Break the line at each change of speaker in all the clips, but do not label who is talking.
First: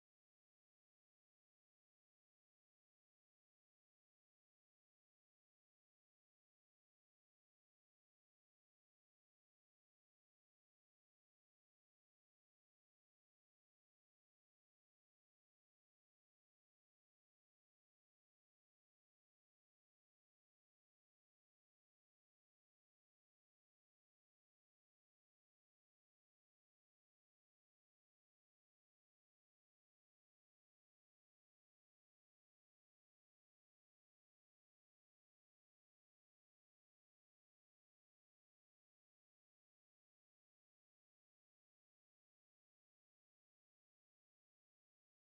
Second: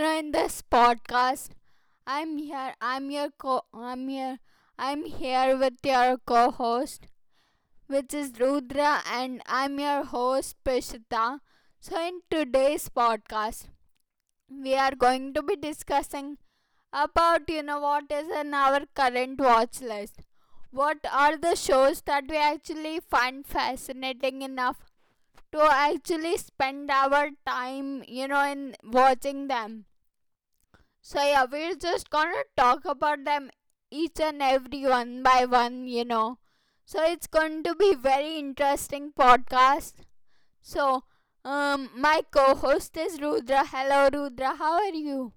in this podcast, I'm here. I'm your co. I'm here. I'm here with your co-host, which is Rudra, and I'm your host Prishita. So in today's podcast, we are going to be discussing about what is in our current watch list. What are the shows that we actually find fascinating enough to actually spend our time, in watching them. So, yeah, we're just gonna talk about them each and every one by one. So, it's going to be very interesting podcast. So, my co-host is Rudra. Hello, Rudra. How are you?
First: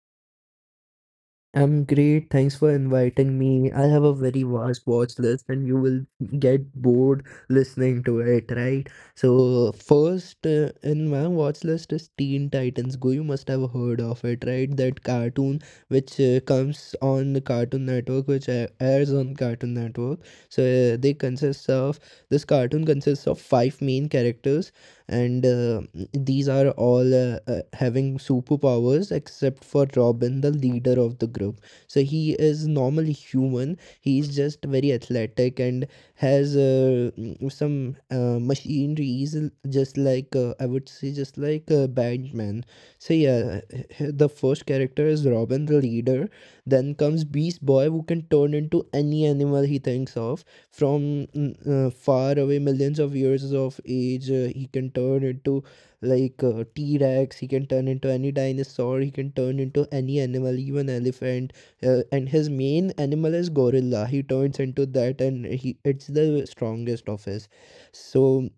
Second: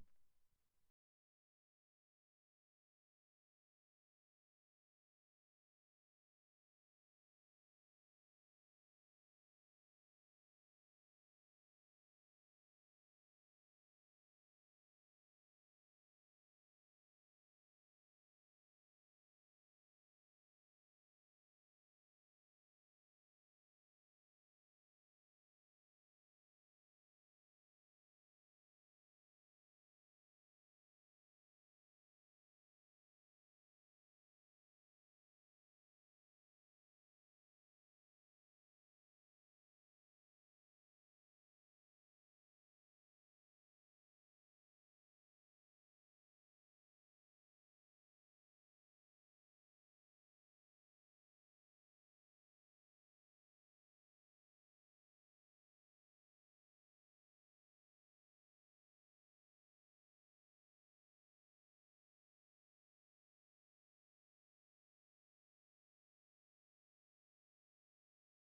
I'm great. Thanks for inviting me. I have a very vast watch list and you will get bored listening to it, right? So, first in my watch list is Teen Titans Go. You must have heard of it, right? That cartoon which comes on the Cartoon Network, which airs on Cartoon Network. So, they consists of this cartoon consists of five main characters and these are all having superpowers except for Robin, the leader of the group. So he is normally human. He's just very athletic and has some machineries, just like I would say, just like Batman. So yeah, the first character is Robin, the leader. Then comes Beast Boy, who can turn into any animal he thinks of from far away millions of years of age, he can turn into like t-rex, he can turn into any dinosaur, he can turn into any animal, even elephant. And his main animal is gorilla. He turns into that and he it's the strongest of his. So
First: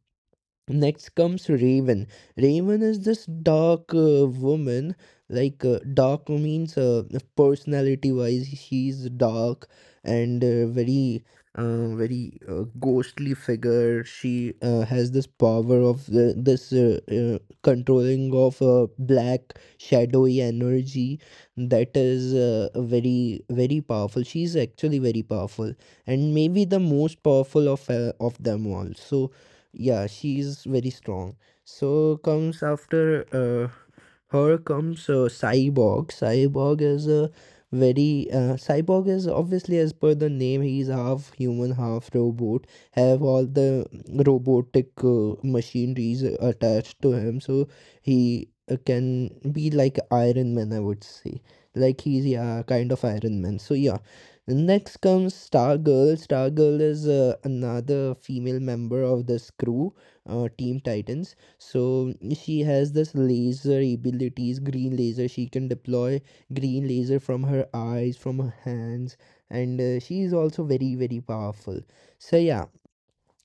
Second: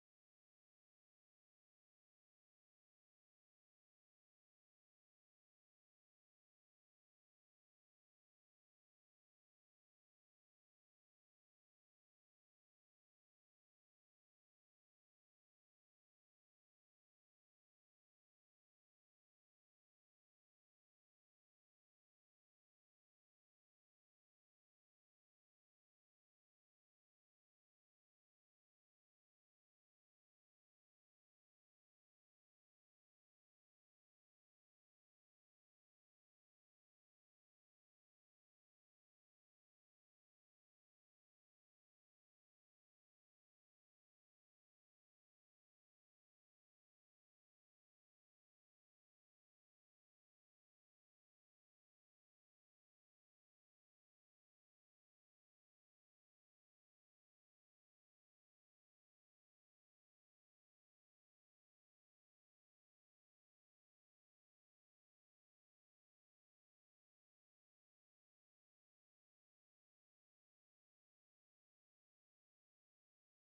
next comes Raven. Raven is this dark woman. Like dark means personality wise, she's dark and very ghostly figure. She has this power of this controlling of black shadowy energy that is very, very powerful. She's actually very powerful and maybe the most powerful of them all. So yeah, she's very strong. So comes after here comes Cyborg. Cyborg is a very cyborg is obviously, as per the name, he's half human, half robot. Have all the robotic machineries attached to him. So he can be like Iron Man, I would say. Like he's, yeah, kind of Iron Man. So yeah, next comes Stargirl. Stargirl is another female member of this crew, Team Titans. So she has this laser abilities, green laser. She can deploy green laser from her eyes, from her hands, and she is also very, very powerful. So yeah,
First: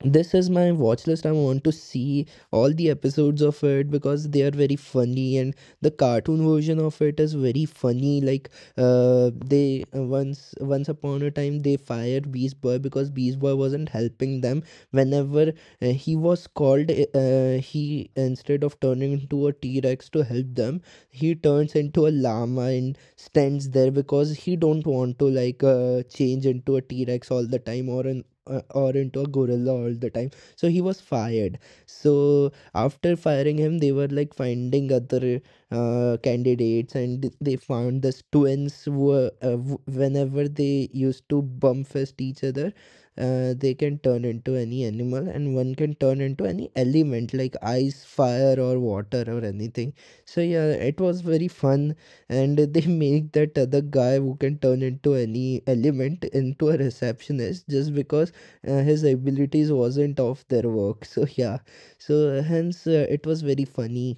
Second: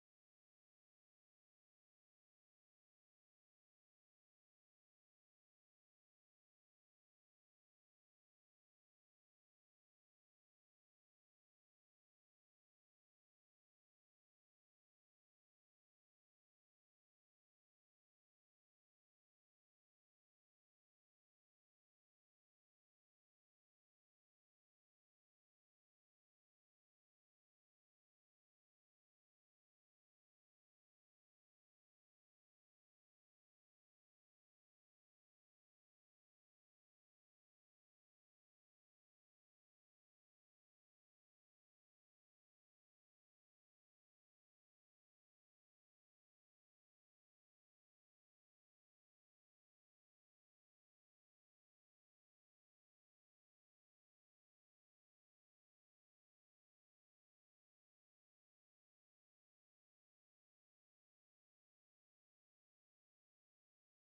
this is my watch list. I want to see all the episodes of it because they are very funny, and the cartoon version of it is very funny. Like, they once once upon a time they fired Beast Boy because Beast Boy wasn't helping them. Whenever he was called, he, instead of turning into a T Rex to help them, he turns into a llama and stands there because he don't want to like change into a T Rex all the time or an or into a gorilla all the time. So he was fired. So after firing him, they were like finding other candidates, and they found this twins who were, whenever they used to bump fist each other, they can turn into any animal and one can turn into any element like ice, fire, or water or anything. So yeah, it was very fun. And they make that other guy who can turn into any element into a receptionist just because his abilities wasn't of their work. So yeah, so hence it was very funny.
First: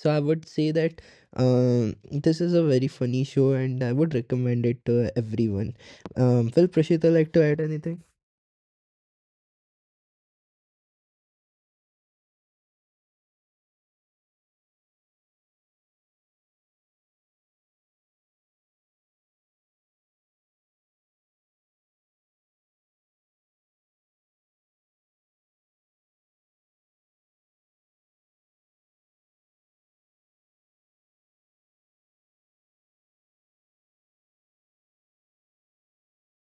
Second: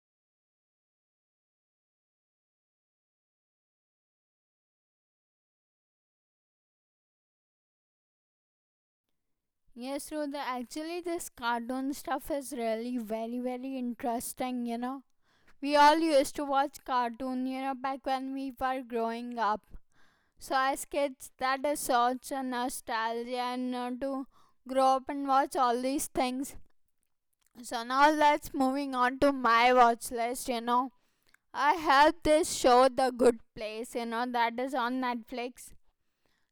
So I would say that, um, this is a very funny show and I would recommend it to everyone. Will Prashita like to add anything?
Yes, Rudra. Actually, this cartoon stuff is really very, very interesting. We all used to watch cartoon, back when we were growing up. So I sketched that is such a nostalgia and to grow up and watch all these things. So now let's moving on to my watch list. I have this show The Good Place, that is on Netflix.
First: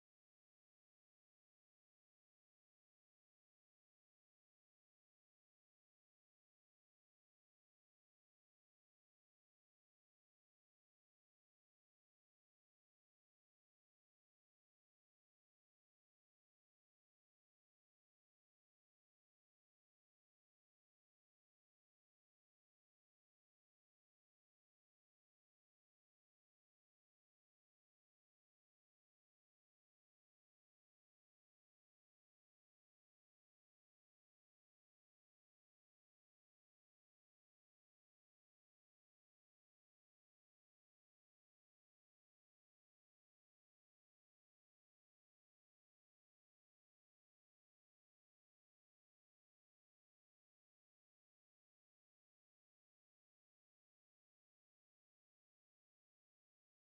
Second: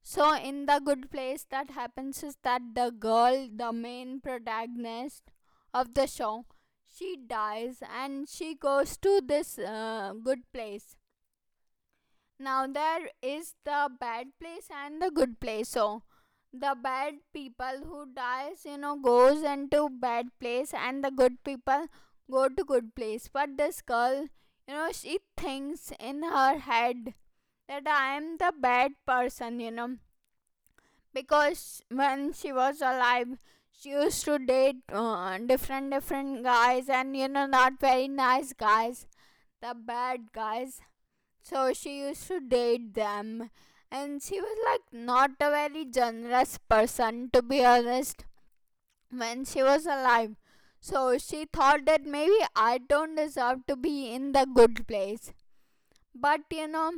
So in The Good Place that happens is that the girl, the main protagonist of the show, she dies and she goes to this good place. Now there is the bad place and the good place. So the bad people who dies, goes into bad place and the good people go to good place. But this girl, she thinks in her head that I am the bad person, because when she was alive, she used to date different guys and not very nice guys, the bad guys, so she used to date them, and she was like not a very generous person, to be honest, when she was alive. So she thought that maybe I don't deserve to be in the good place. But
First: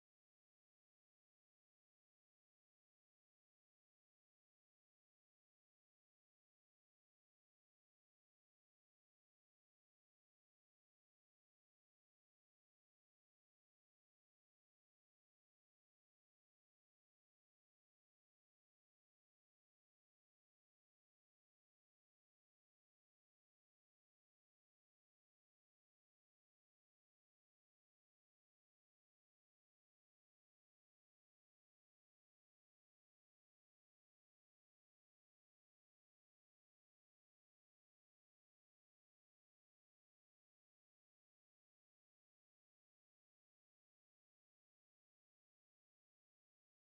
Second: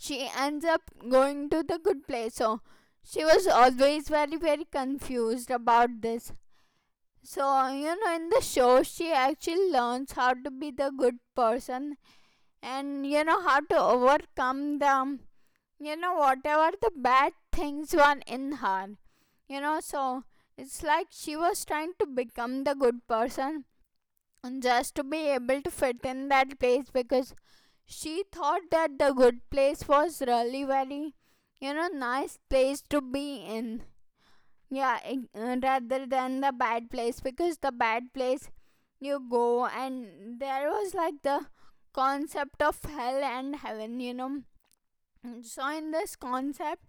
she ends up going to the good place. So she was always very, very confused about this. So, in the show, she actually learns how to be the good person and, how to overcome the whatever the bad things were in her, you know, so it's like she was trying to become the good person just to be able to fit in that place because she thought that the good place was really very nice place to be in. Yeah, rather than the bad place, because the bad place you go and there was like the concept of hell and heaven. So in this concept,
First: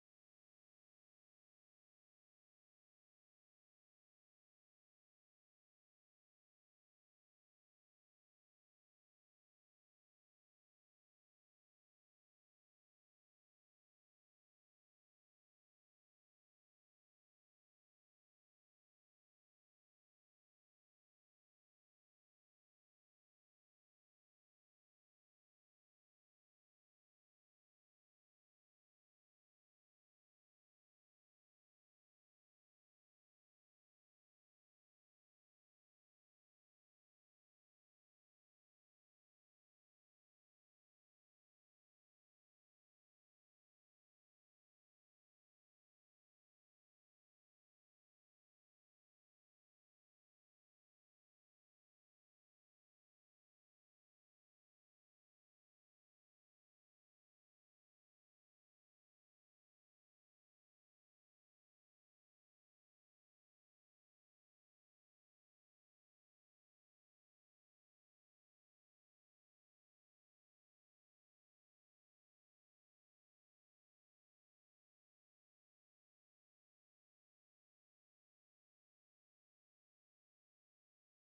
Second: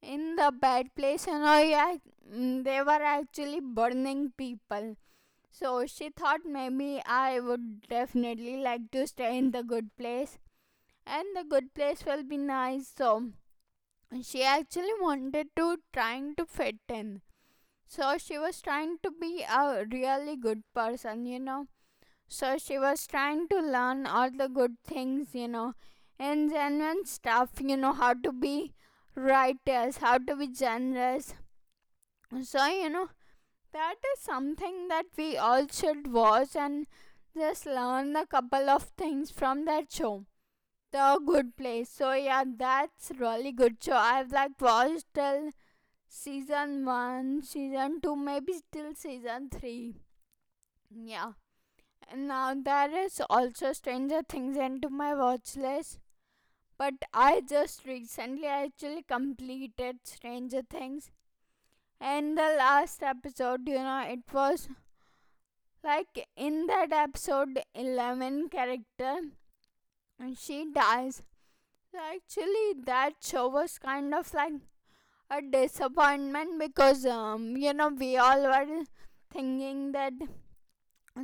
in the bad place, they were actually burning people. So she thought maybe I would definitely like to stay in the good place and the good place will be nice. So she actually wanted to trying to fit in. So she was trying to be a really good person. So she was trying to learn all the good things, and genuine stuff, how to be righteous, how to be generous. So that is something that we all should watch and just learn a couple of things from that show, The Good Place. So yeah, that's really good show. I've like watched till season 1, season 2, maybe till season 3. Yeah. And now there is also Stranger Things into my watch list, but I just recently actually completed Stranger Things. And the last episode, it was like, in that episode 11 character, she dies. So actually, that show was kind of like a disappointment because, we all were thinking that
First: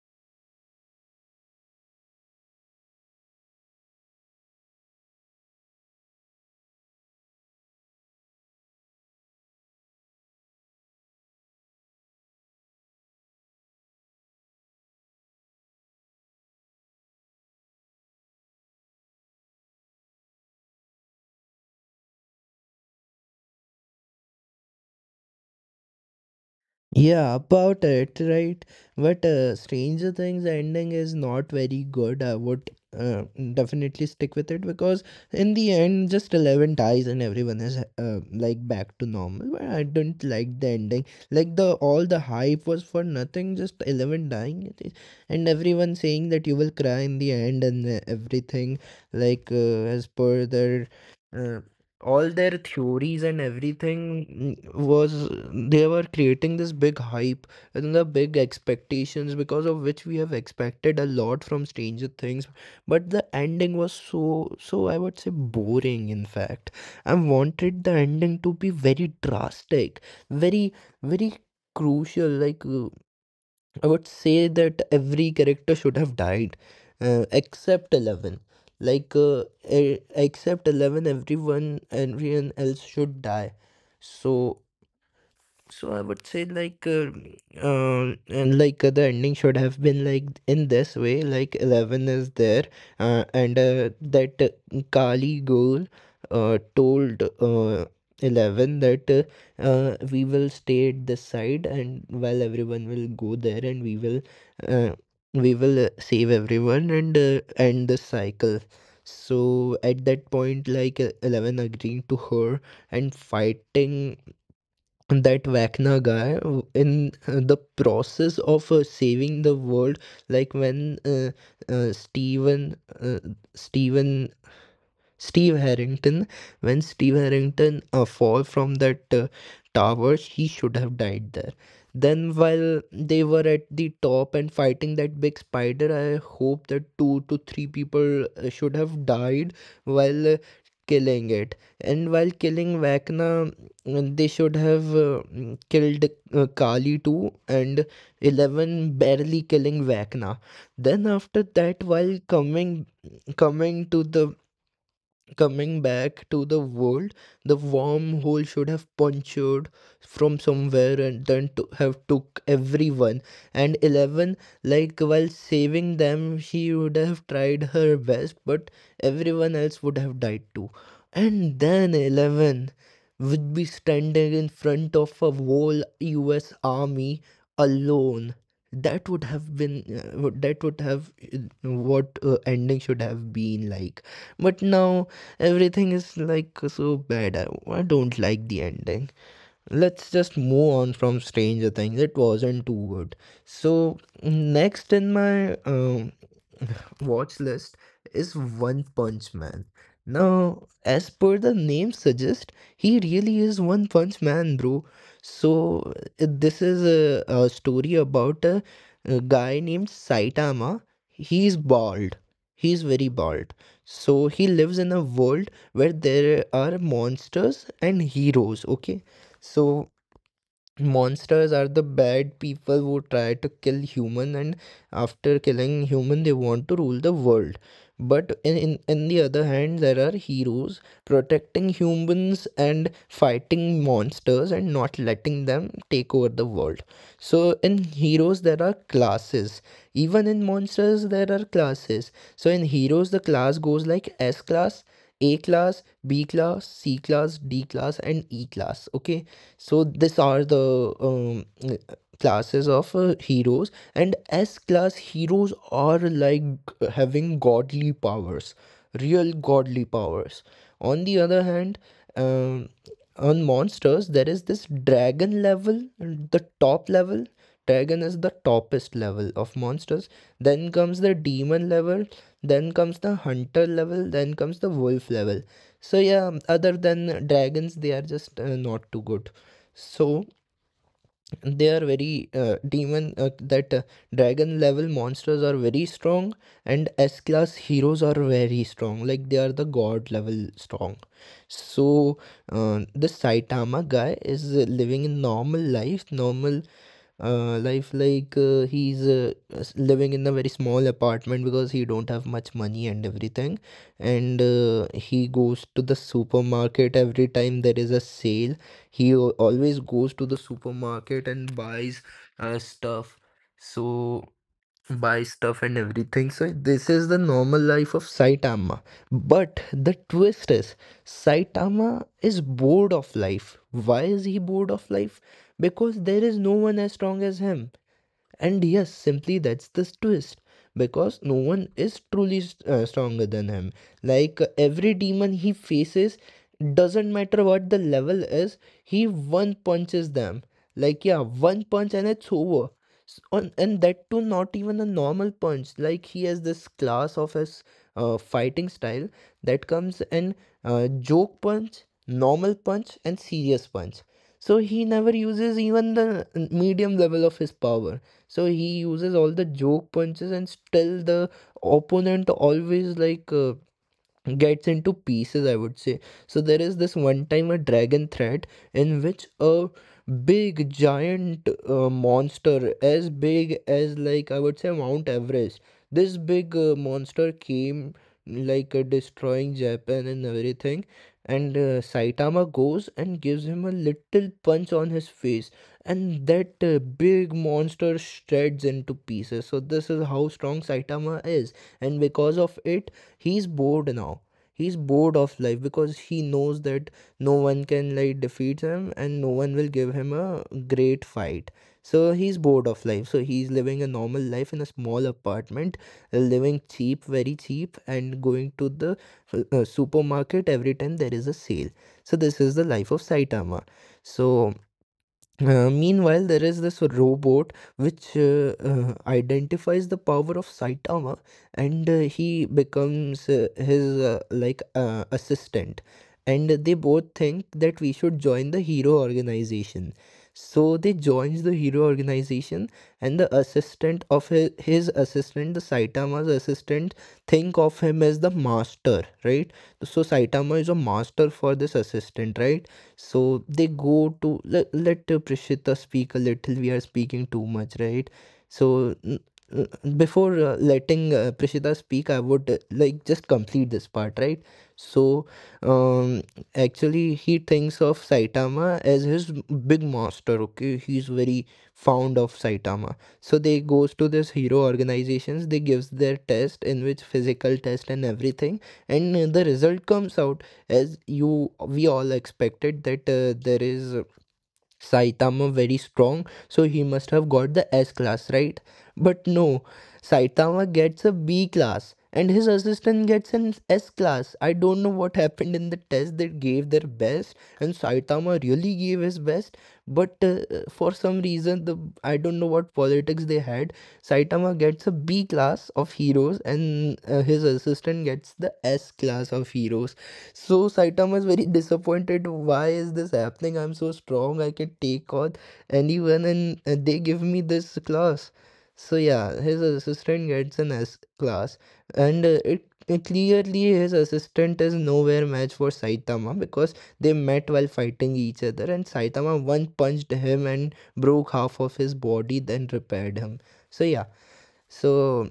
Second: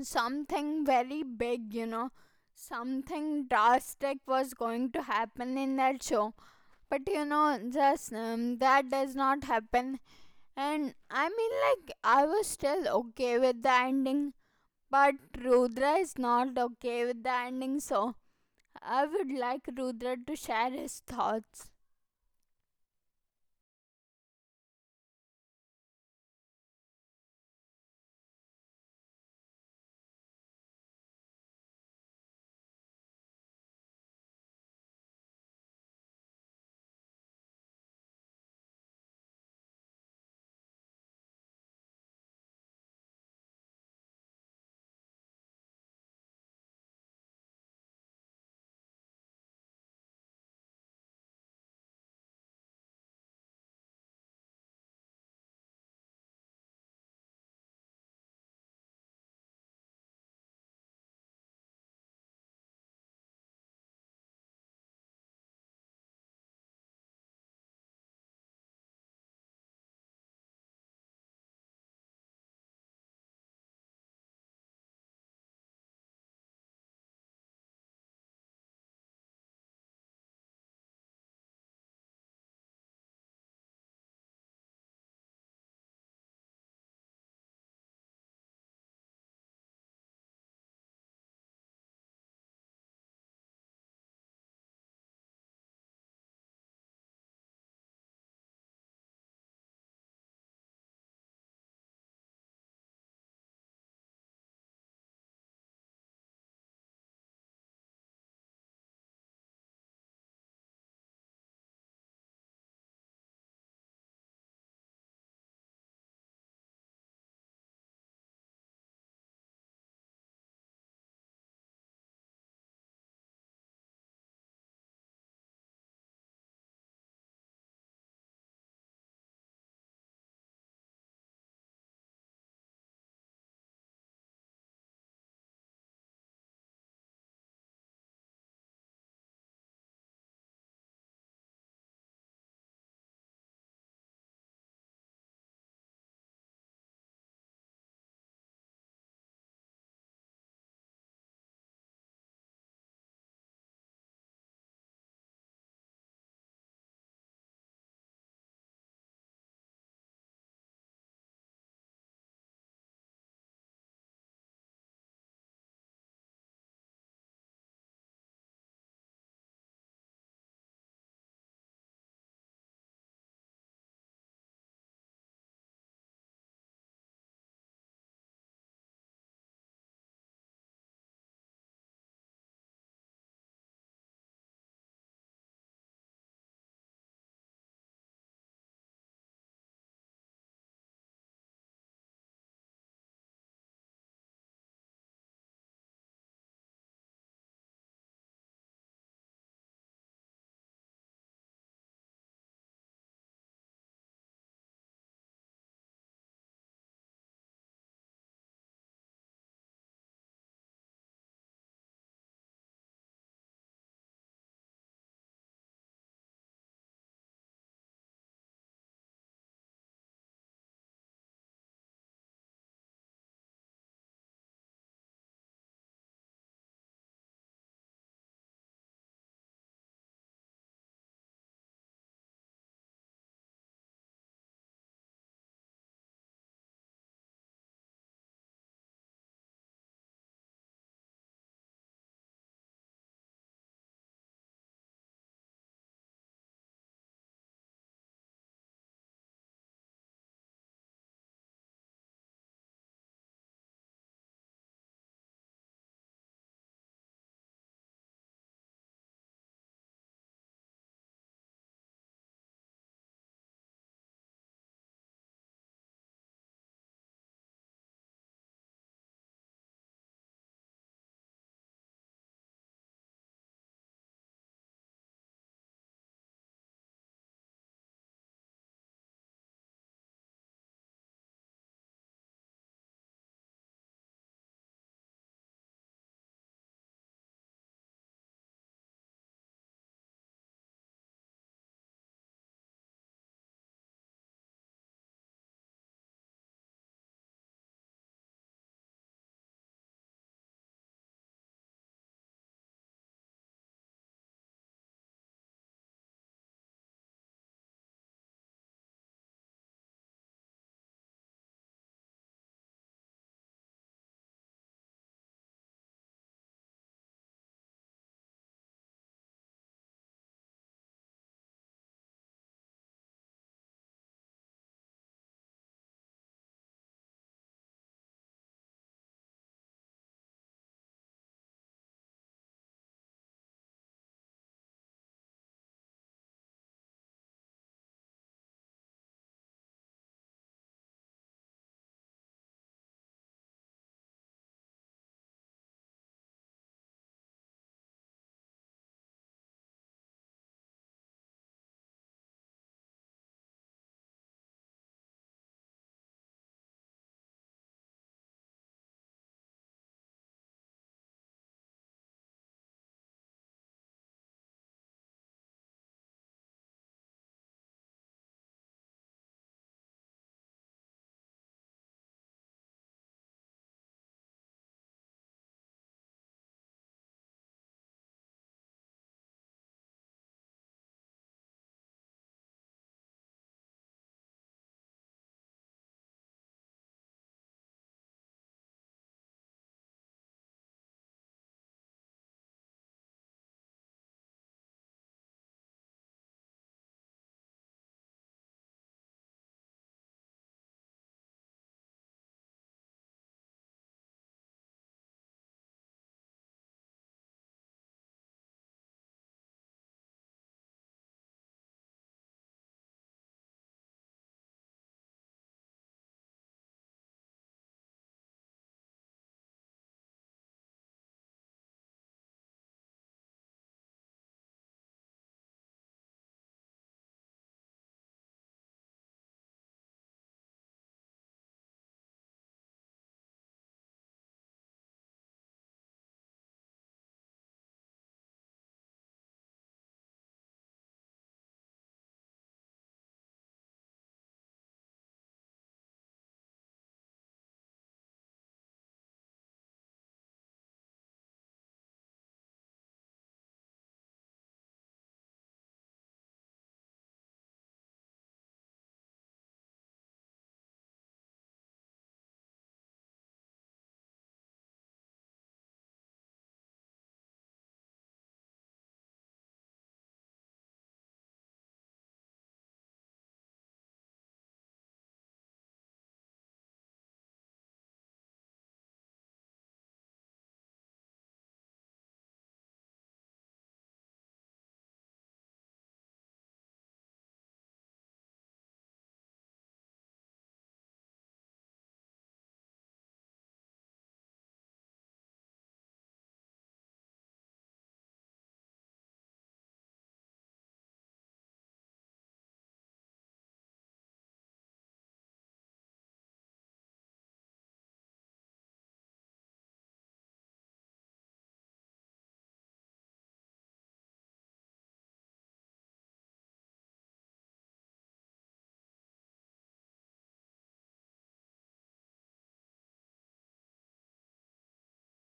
something very big, something drastic was going to happen in that show, but just that does not happen. And I mean, like, I was still okay with the ending. But Rudra is not okay with the ending, so I would like Rudra to share his thoughts.
Yeah, about it, right? But Stranger Things ending is not very good. I would, uh, definitely stick with it because in the end, just 11 dies and everyone is like back to normal. But I didn't like the ending. Like the all the hype was for nothing. Just 11 dying and everyone saying that you will cry in the end and everything. Like as per their. Uh, all their theories and everything, mm, was they were creating this big hype and the big expectations, because of which we have expected a lot from Stranger Things, but the ending was, so, so, I would say boring, in fact. I wanted the ending to be very drastic, very, very crucial. Like I would say that every character should have died, except 11. Like except 11, everyone else should die. So, so I would say, like and like the ending should have been like in this way, like 11 is there, and that Kali girl told 11 that, we will stay at this side and while everyone will go there, and uh, we will save everyone and end the cycle. So at that point, like 11 agreeing to her and fighting that Wagner guy, in the process of saving the world, like when uh, Steven uh, Steven Steve Harrington. When Steve Harrington fall from that tower, he should have died there. Then while they were at the top and fighting that big spider, I hope that two to three people should have died while killing it. And while killing Vecna, they should have killed Kali too, and 11 barely killing Vecna. Then after that, while coming to the coming back to the world, the wormhole should have punctured from somewhere and then to have took everyone. And 11, like while saving them, she would have tried her best, but everyone else would have died too. And then 11 would be standing in front of a whole U.S. army alone. That would have been, that would have what ending should have been like. But now everything is like so bad. I don't like the ending. Let's just move on from Stranger Things. It wasn't too good. So next in my watch list is One Punch Man. Now, as per the name suggests, he really is One Punch Man, bro. So, this is a story about a guy named Saitama. He's bald. He's very bald. So, he lives in a world where there are monsters and heroes, okay? So, monsters are the bad people who try to kill human, and after killing human they want to rule the world. But in the other hand, there are heroes protecting humans and fighting monsters and not letting them take over the world. So in heroes there are classes, even in monsters there are classes. So in heroes the class goes like S class, A class, B class, C class, D class and E class, okay? So these are the classes of heroes, and S class heroes are like having godly powers, real godly powers. On the other hand, um, on monsters there is this dragon level, the top level. Dragon is the toppest level of monsters. Then comes the demon level. Then comes the hunter level. Then comes the wolf level. So yeah, other than dragons, they are just not too good. So they are very demon that dragon level monsters are very strong and S class heroes are very strong, like they are the god level strong. So the Saitama guy is living in normal life, normal life. Like he's living in a very small apartment because he don't have much money and everything, and he goes to the supermarket every time there is a sale. He always goes to the supermarket and buys stuff. So buys stuff and everything. So this is the normal life of Saitama. But the twist is Saitama is bored of life. Why is he bored of life? Because there is no one as strong as him. And yes, simply that's this twist, because no one is truly stronger than him. Like every demon he faces, doesn't matter what the level is, he one punches them. Like, yeah, one punch and it's over. And that too, not even a normal punch. Like, he has this class of his fighting style that comes in joke punch, normal punch, and serious punch. So he never uses even the medium level of his power, so he uses all the joke punches and still the opponent always gets into pieces, I would say. So there is this one time a dragon threat in which a big giant monster as big as, like, I would say Mount Everest. This big monster came destroying Japan and everything, and Saitama goes and gives him a little punch on his face, and that big monster shreds into pieces. So this is how strong Saitama is, and because of it he's bored now. He's bored of life because he knows that no one can, like, defeat him, and no one will give him a great fight. So he's bored of life, so he's living a normal life in a small apartment, living cheap, very cheap, and going to the supermarket every time there is a sale. So this is the life of Saitama. So meanwhile, there is this robot which identifies the power of Saitama, and he becomes his, like, assistant. And they both think that we should join the hero organization. So they joins the hero organization, and the assistant of his assistant, the Saitama's assistant, think of him as the master, right? So Saitama is a master for this assistant, right? So they go to let, let Prishita speak a little. We are speaking too much, right? So n- before letting Prishita speak, I would like just complete this part, right? So um, actually, he thinks of Saitama as his big master. Okay, he's very fond of Saitama. So they goes to this hero organizations. They gives their test, in which physical test and everything, and the result comes out as you, we all expected, that there is, Saitama very strong, so he must have got the S class, right? But no, Saitama gets a B class and his assistant gets an S class. I don't know what happened in the test. They gave their best, and Saitama really gave his best. But for some reason, the, I don't know what politics they had. Saitama gets a B class of heroes, and his assistant gets the S class of heroes. So Saitama is very disappointed. Why is this happening? I'm so strong. I can take on anyone, and they give me this class. So yeah, his assistant gets an S class, and it clearly his assistant is nowhere match for Saitama, because they met while fighting each other, and Saitama one punched him and broke half of his body, then repaired him. So yeah, so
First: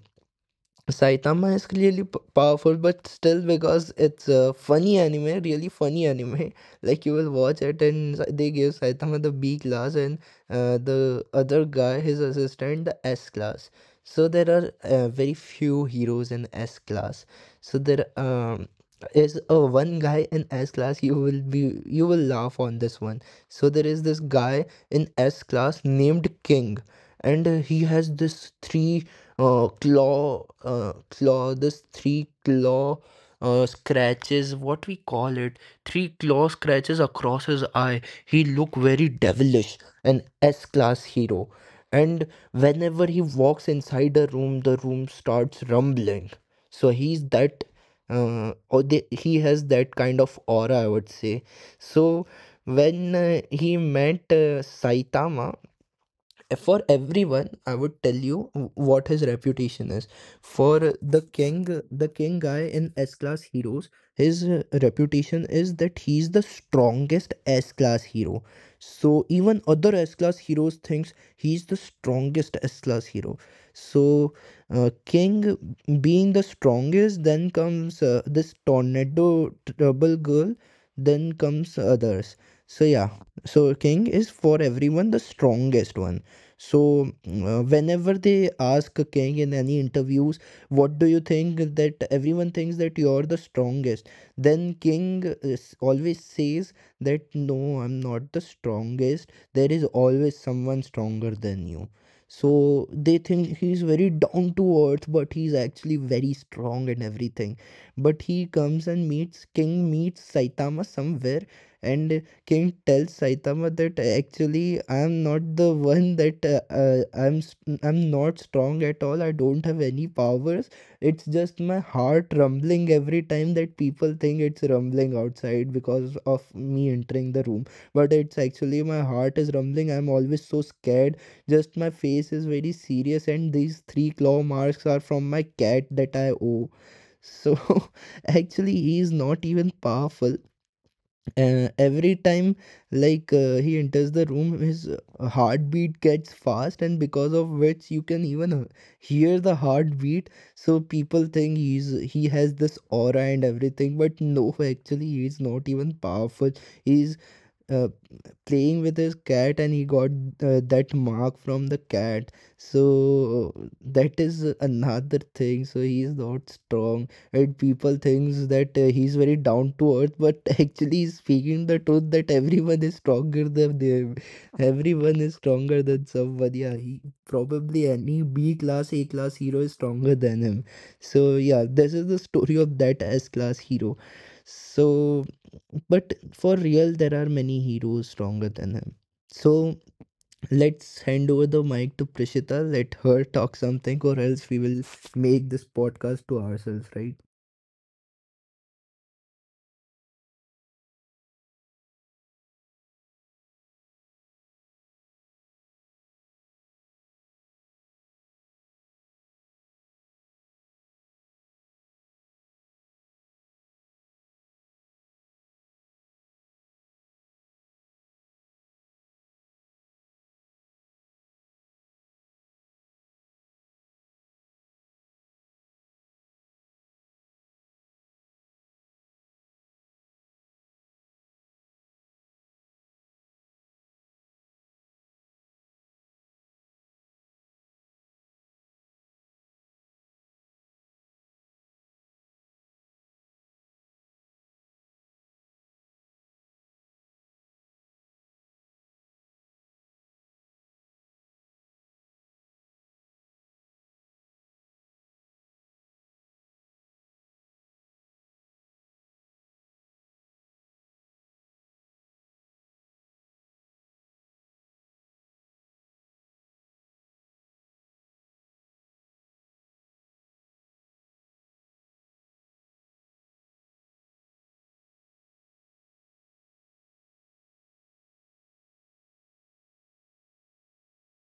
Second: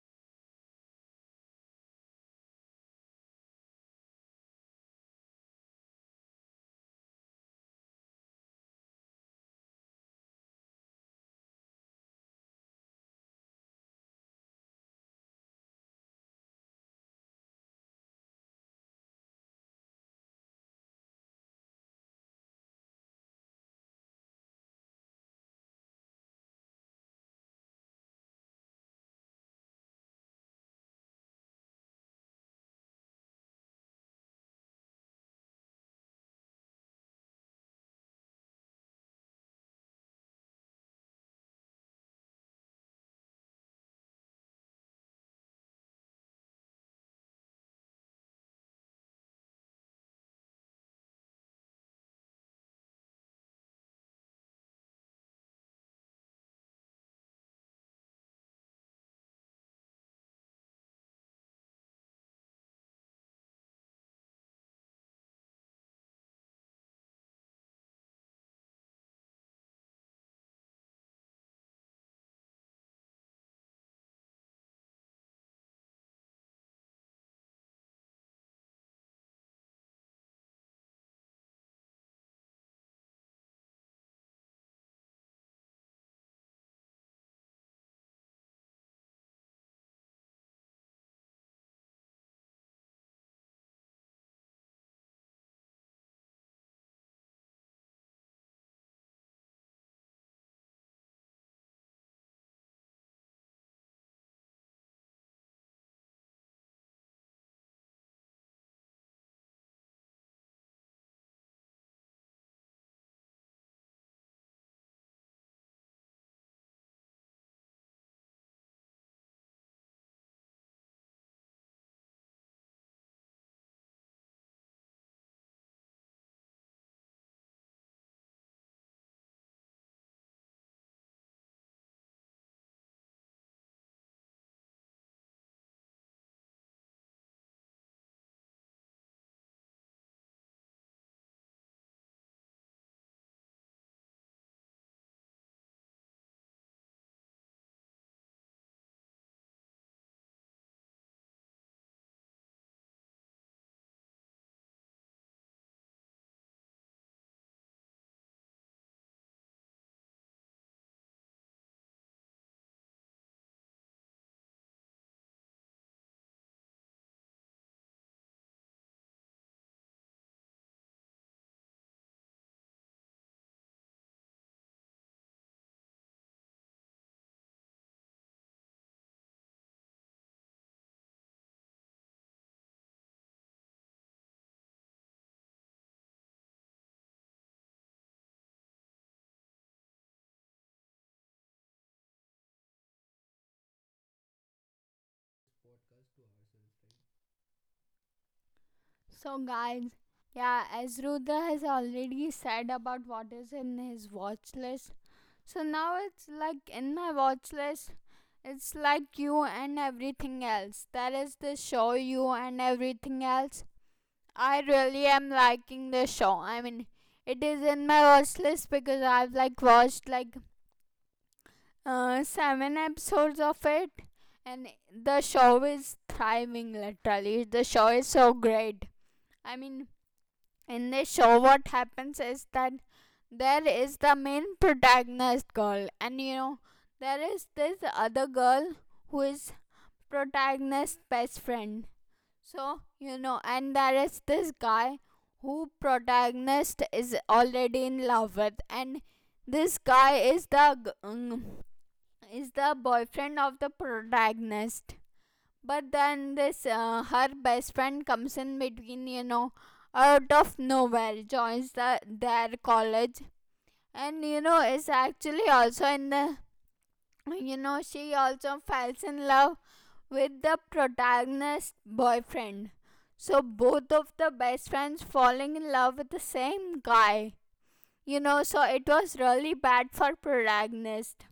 Saitama is really powerful, but still, because it's a funny anime, really funny anime. Like, you will watch it, and they give Saitama the B class, and the other guy, his assistant, the S class. So there are very few heroes in S class. So there is a one guy in S class. You will laugh on this one. So there is this guy in S class named King, and he has this three claw claw this three claw scratches, what we call it, three claw scratches across his eye. He look very devilish, an S class hero. And whenever he walks inside a room, the room starts rumbling. So he's that, or, he has that kind of aura, I would say. So when he met Saitama, for everyone I would tell you what his reputation is. For the King, the King guy in S class heroes, his reputation is that he's the strongest S class hero. So even other S class heroes thinks he's the strongest S class hero. So King being the strongest, then comes this Tornado, Trouble Girl, then comes others. So yeah, so King is for everyone the strongest one. So, whenever they ask King in any interviews, what do you think that everyone thinks that you're the strongest? Then King is, always says that no, I'm not the strongest. There is always someone stronger than you. So they think he's very down to earth, but he's actually very strong and everything. But he comes and meets, King meets Saitama somewhere, and King tells Saitama that actually, I'm not the one that I'm not strong at all. I don't have any powers. It's just my heart rumbling every time, that people think it's rumbling outside because of me entering the room. But it's actually my heart is rumbling. I'm always so scared. Just my face is very serious, and these three claw marks are from my cat that I owe. So actually, he is not even powerful. Every time, like, he enters the room, his heartbeat gets fast, and because of which you can even hear the heartbeat, so people think he's, he has this aura and everything, but no, actually he's not even powerful. He's uh, playing with his cat, and he got that mark from the cat. So that is another thing. So he is not strong, and people thinks that he's very down to earth, but actually he's speaking the truth, that everyone is stronger than them. Everyone is stronger than someone. Yeah, he probably, any B class, A class hero is stronger than him. So yeah, this is the story of that S class hero. So, but for real, there are many heroes stronger than him. So let's hand over the mic to Prishita. Let her talk something, or else we will make this podcast to ourselves, right?
So, guys, yeah, as Rudra has already said about what is in his watch list, so now it's like in my watch list, it's like You and Everything Else. That is the show, You and Everything Else. I really am liking the show. I mean, it is in my watch list because I've like watched like seven episodes of it, and the show is thriving literally. The show is so great. I mean, in this show, what happens is that there is the main protagonist girl, and there is this other girl who is protagonist's best friend. So, and there is this guy who protagonist is already in love with, and this guy is the is the boyfriend of the protagonist. But then this her best friend comes in between, out of nowhere, joins the their college, and is actually also in the, she also falls in love with the protagonist boyfriend. So both of the best friends falling in love with the same guy. So it was really bad for protagonist.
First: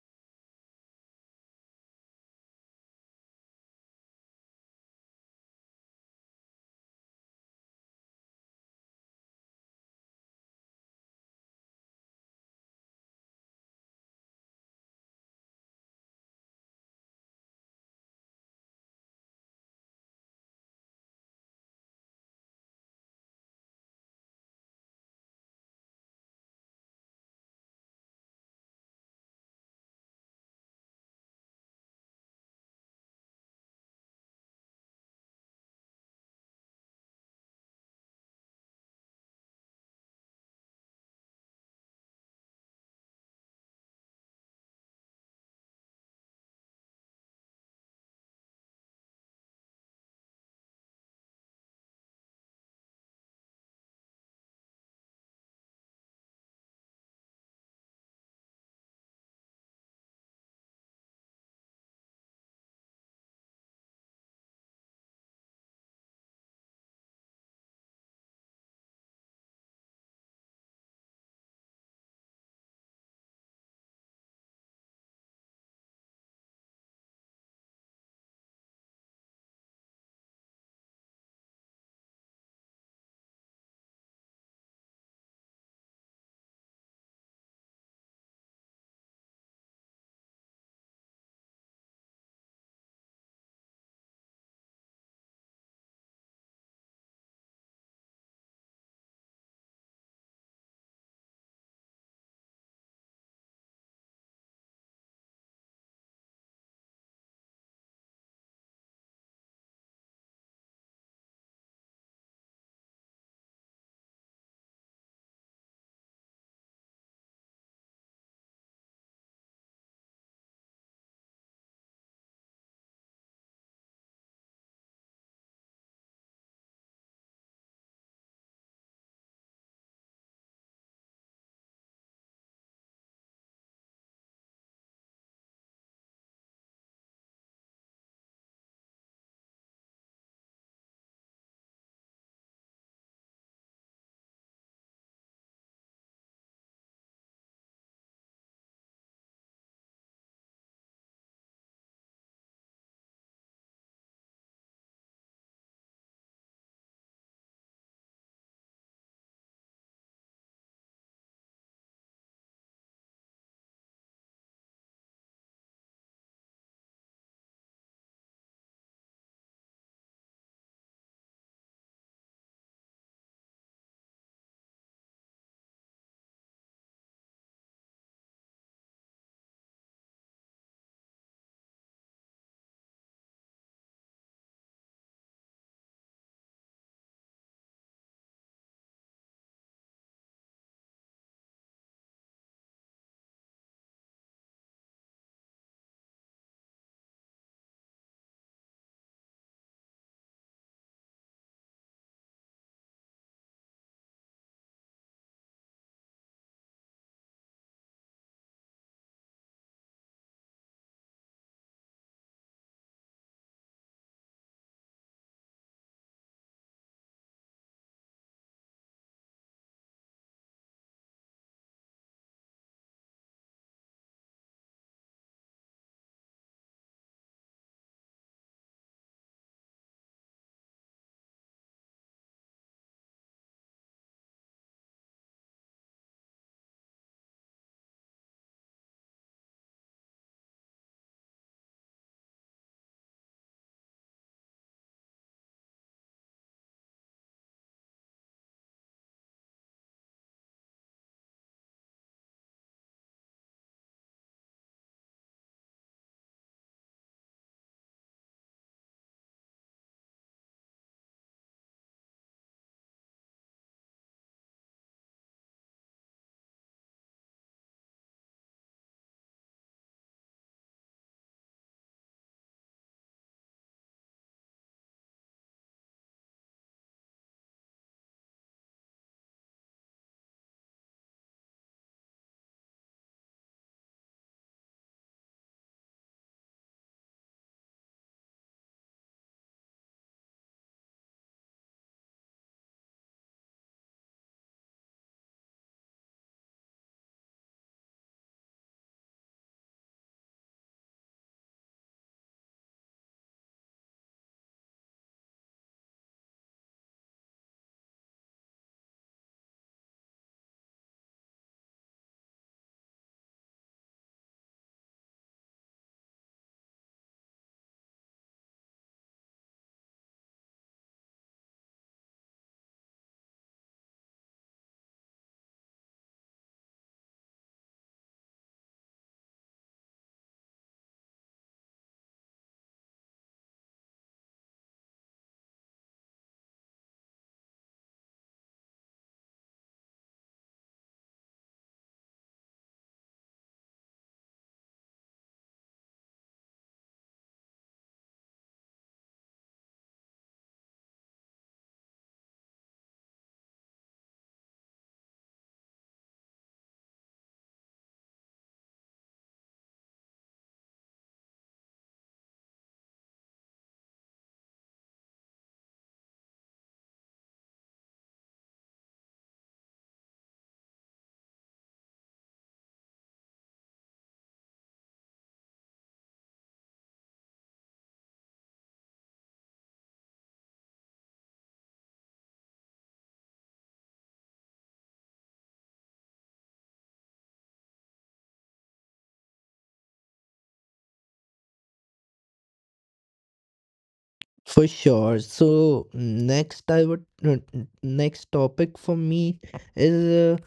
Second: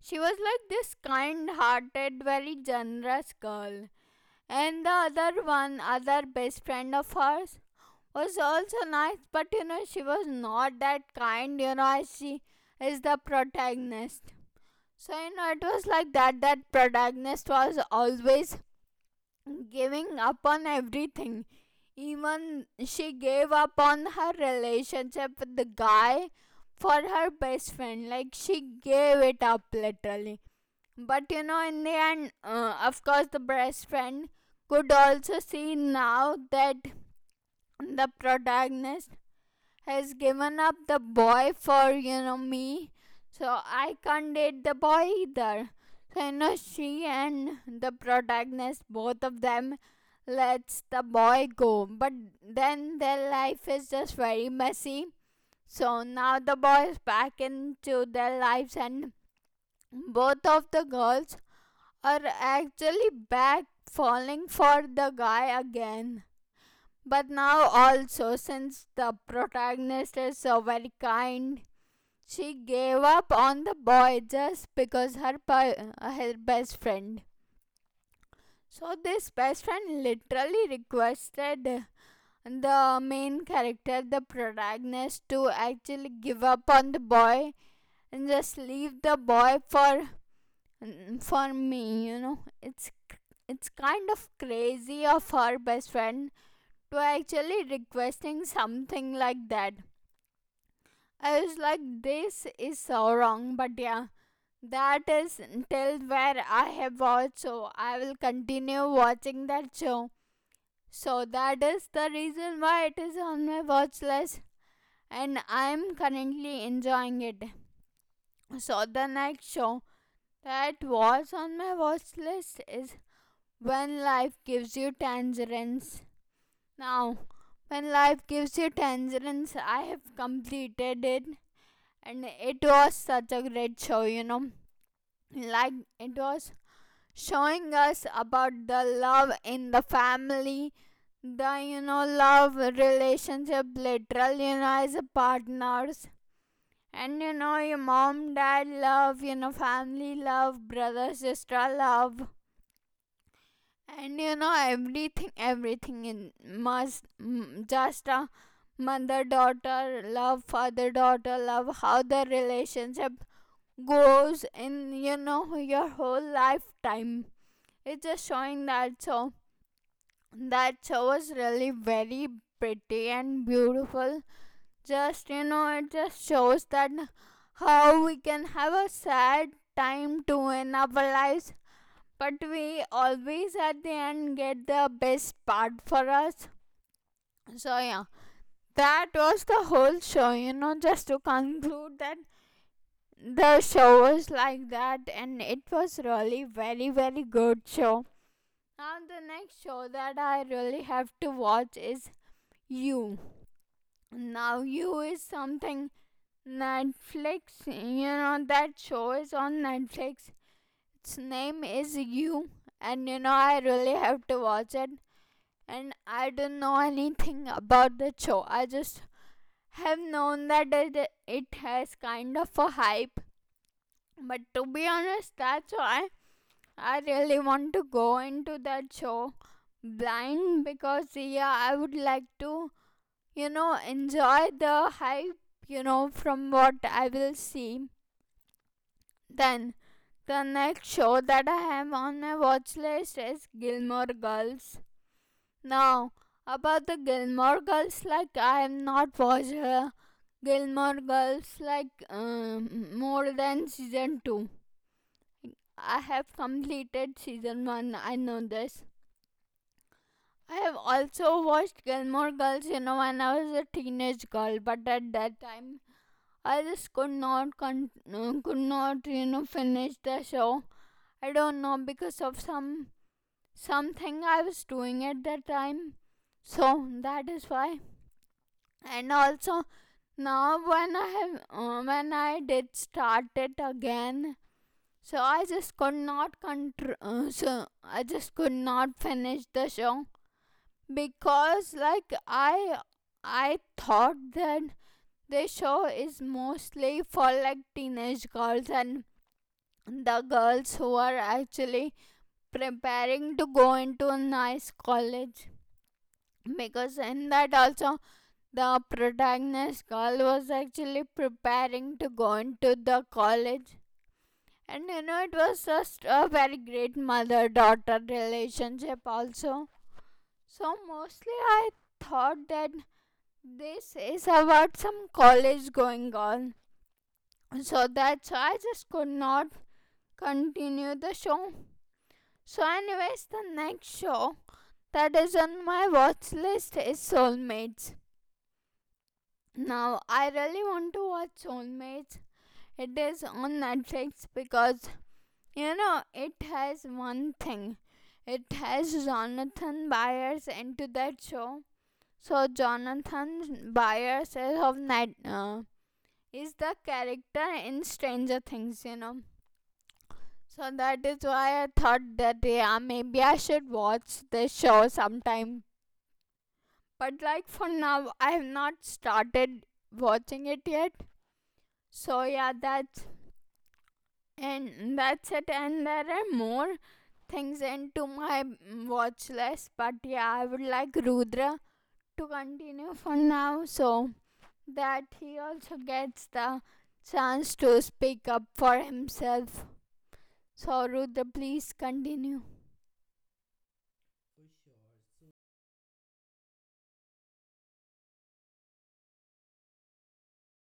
She was like this kind hearted, very generous girl. And the other one, other best friend of hers, was also nice, but she was not that kind, as she is the protagonist. So, it was like that, that protagonist was always giving up on everything. Even she gave up on her relationship with the guy for her best friend. Like, she gave it up literally, but in the end, of course, the best friend could also see now that the protagonist has given up the boy for, me. So I can't date the boy either. So, she and the protagonist, both of them, lets the boy go. But then their life is just very messy. So now the boy is back into their lives, and both of the girls are actually back falling for the guy again. But now, also, since the protagonist is so very kind, she gave up on the boy just because her best friend. So, this best friend literally requested the main character, the protagonist, to actually give up on the boy and just leave the boy for for me. It's kind of crazy of her best friend to actually requesting something like that. I was like, this is so wrong. But yeah, that is till where I have watched, so I will continue watching that show. So that is the reason why it is on my watch list, and I'm currently enjoying it. So the next show that was on my watch list is When Life Gives You Tangerines. Now, When Life Gives You Tangerines, I have completed it, and it was such a great show. Like, it was showing us about the love in the family, the love relationship, literal, as partners. And your mom, dad love, family love, brother, sister love, and everything in must just a mother daughter love, father daughter love, how the relationship goes in your whole lifetime. It's just showing that. So that show was really very pretty and beautiful. Just it just shows that how we can have a sad time too in our lives, but we always at the end get the best part for us. So yeah, that was the whole show. You know, just to conclude that the show was like that, and it was really very very good show. Now the next show that I really have to watch is You. Now You is something Netflix. You know that show is on Netflix. Its name is You, and I really have to watch it, and I don't know anything about the show. I just have known that it has kind of a hype, but to be honest, that's why I really want to go into that show blind because yeah, I would like to, enjoy the hype, from what I will see. Then the next show that I have on my watch list is Gilmore Girls. Now, about the Gilmore Girls, like I have not watched Gilmore Girls like more than season 2. I have completed season 1, I know this. I have also watched Gilmore Girls, when I was a teenage girl, but at that time I just could not, con- could not, finish the show. I don't know because of some something I was doing at that time. So that is why, and also now when I have when I did start it again, so I just could not control so I just could not finish the show. Because like I thought that the show is mostly for like teenage girls, and the girls who are actually preparing to go into a nice college, because in that also the protagonist girl was actually preparing to go into the college. And you know, it was just a very great mother daughter relationship, also. So mostly I thought that this is about some college going on. So that's why I just could not continue the show. So anyways, the next show that is on my watch list is Soulmates. Now, I really want to watch Soulmates. It is on Netflix because you know, it has one thing. It has Jonathan Byers into that show. So Jonathan Byers is of Net is the character in Stranger Things, you know. So that is why I thought that yeah, maybe I should watch this show sometime. But like for now, I have not started watching it yet. So yeah, that's and that's it and there are more things into my watch list. But yeah, I would like Rudra to continue for now, so that he also gets the chance to speak up for himself. So Rudra, please continue.
For sure. So next, I would, next topic for me, is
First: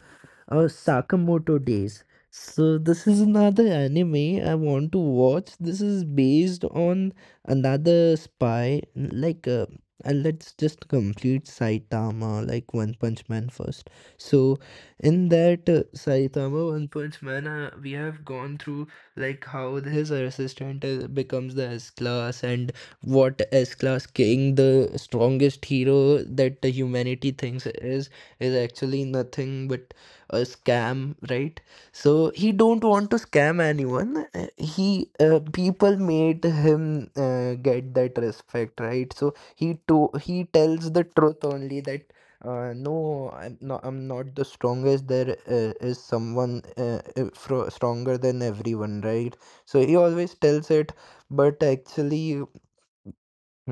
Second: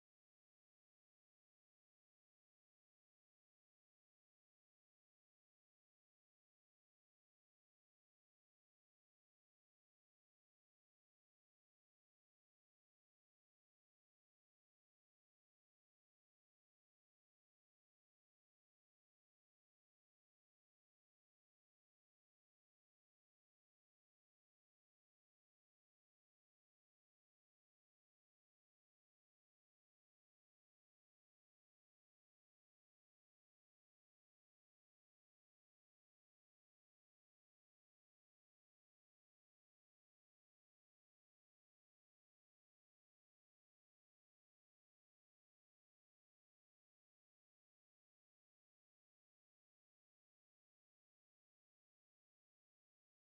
Sakamoto Days. So this is another anime I want to watch. This is based on another spy. Like, and let's just complete Saitama, like One Punch Man first. So, in that Saitama One Punch Man, we have gone through like how his assistant becomes the S class, and what S class King, the strongest hero that the humanity thinks is actually nothing but a scam, right? So he don't want to scam anyone. He, people made him get that respect, right? So he to, he tells the truth only, that no, I'm not, I'm not the strongest. There is someone stronger than everyone, right? So he always tells it. But actually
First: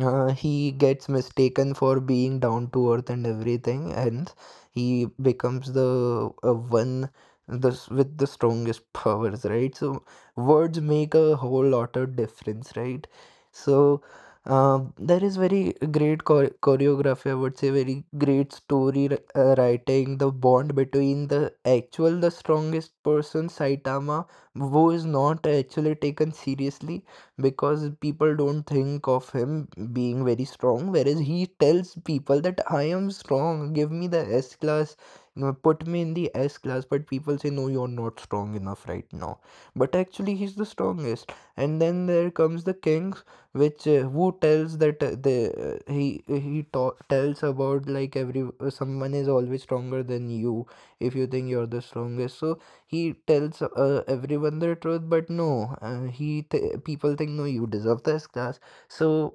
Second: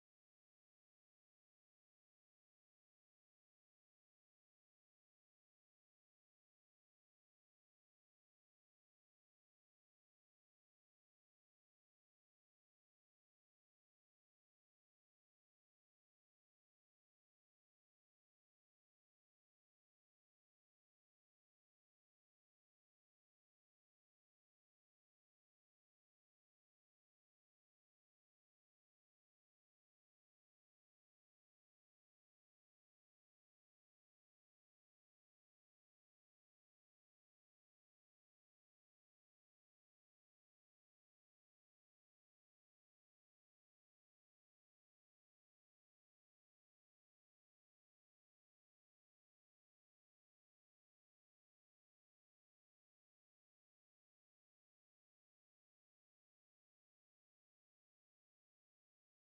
he gets mistaken for being down to earth and everything, and he becomes the one, the with the strongest powers, right? So words make a whole lot of difference, right? So there is very great choreography, I would say, very great story writing. The bond between the actual, the strongest person, Saitama, who is not actually taken seriously because people don't think of him being very strong, whereas he tells people that I am strong, give me the S class, you know, put me in the S class, but people say no, you're not strong enough right now. But actually he's the strongest. And then there comes the Kings, which, who tells that the he ta- tells about, like, every, someone is always stronger than you if you think you're the strongest. So he tells everyone the truth, but no, people think no, you deserve this class. So,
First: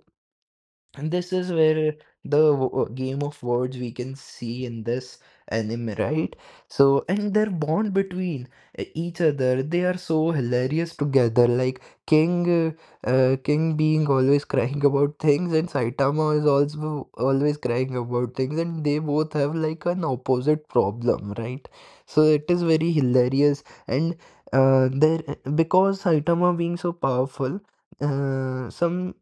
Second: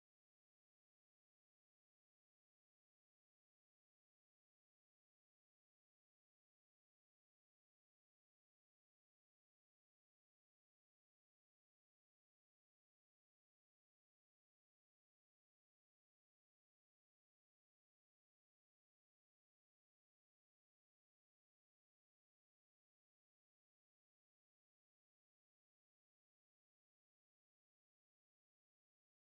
and this is where the game of words we can see in this anime, right? So, and their bond between each other, they are so hilarious together. Like, King, King being always crying about things, and Saitama is also always crying about things, and they both have, like, an opposite problem, right? So it is very hilarious. And there because Saitama being so powerful, some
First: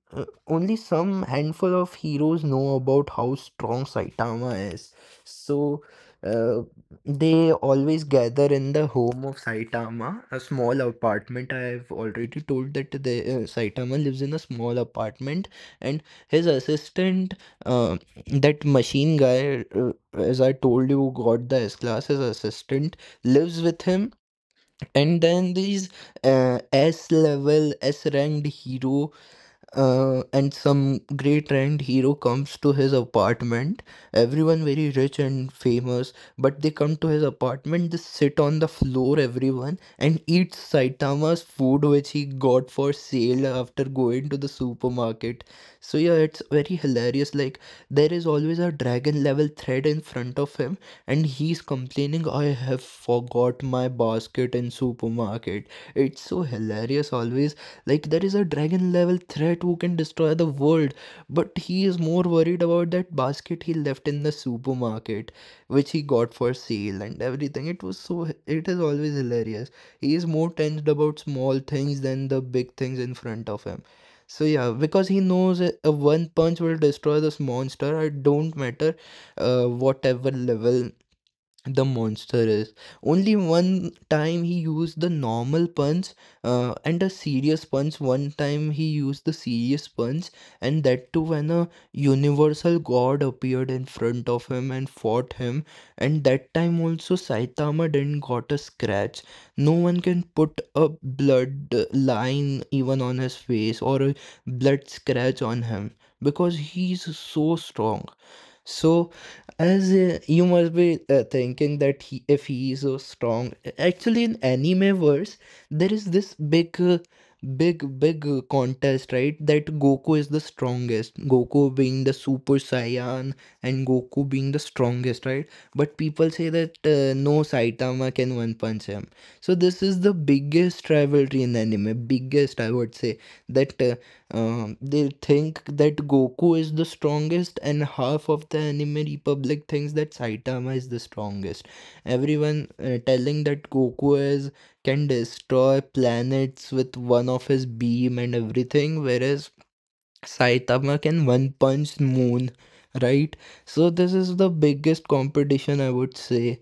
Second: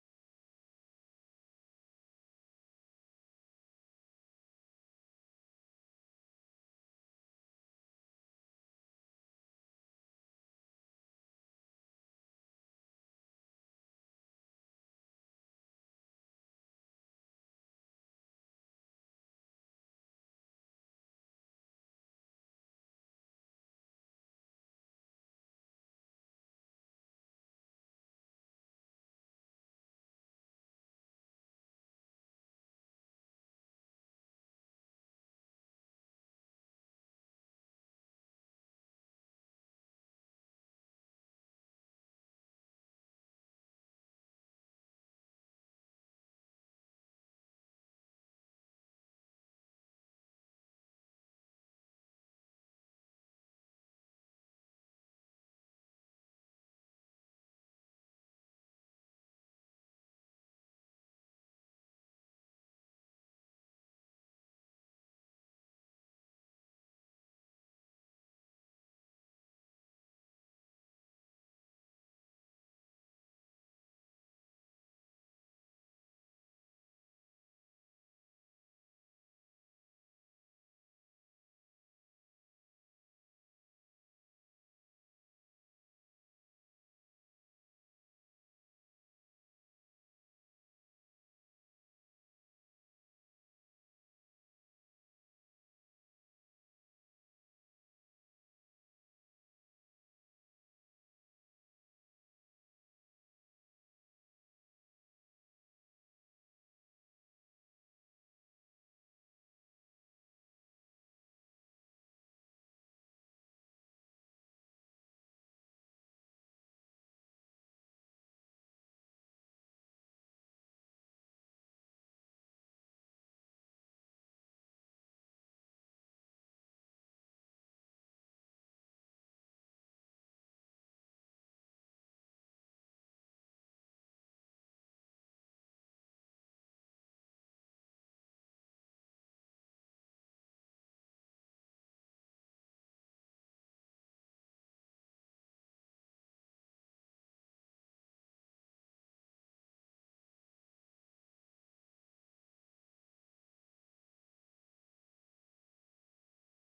only some handful of heroes know about how strong Saitama is. So uh, they always gather in the home of Saitama, a small apartment. I've already told that the, Saitama lives in a small apartment, and his assistant, uh, that machine guy, as I told you, got the S class. His assistant lives with him, and then these S level, S ranked hero, and some great rand hero comes to his apartment. Everyone very rich and famous, but they come to his apartment, they sit on the floor, everyone, and eat Saitama's food which he got for sale after going to the supermarket. So yeah, it's very hilarious. Like, there is always a dragon level thread in front of him, and he's complaining, I have forgot my basket in supermarket. It's so hilarious always, like, there is a dragon level threat who can destroy the world, but he is more worried about that basket he left in the supermarket, which he got for sale and everything. It was so, it is always hilarious. He is more tensed about small things than the big things in front of him. So yeah, because he knows a one punch will destroy this monster. It don't matter whatever level the monster is. Only one time he used the normal punch and a serious punch. One time he used the serious punch, and that too when a universal god appeared in front of him and fought him. And that time also Saitama didn't got a scratch. No one can put a blood line even on his face, or a blood scratch on him, because he's so strong. So, as you must be thinking that if he is so strong, actually in anime verse, there is this big contest, right? That Goku is the strongest. Goku being the Super Saiyan and Goku being the strongest, right? But people say that no, Saitama can one punch him. So this is the biggest rivalry in anime. Biggest, I would say that. They think that Goku is the strongest, and half of the anime republic thinks that Saitama is the strongest. Everyone telling that Goku is can destroy planets with one of his beam and everything, whereas Saitama can one punch moon, right? So this is the biggest competition, I would say,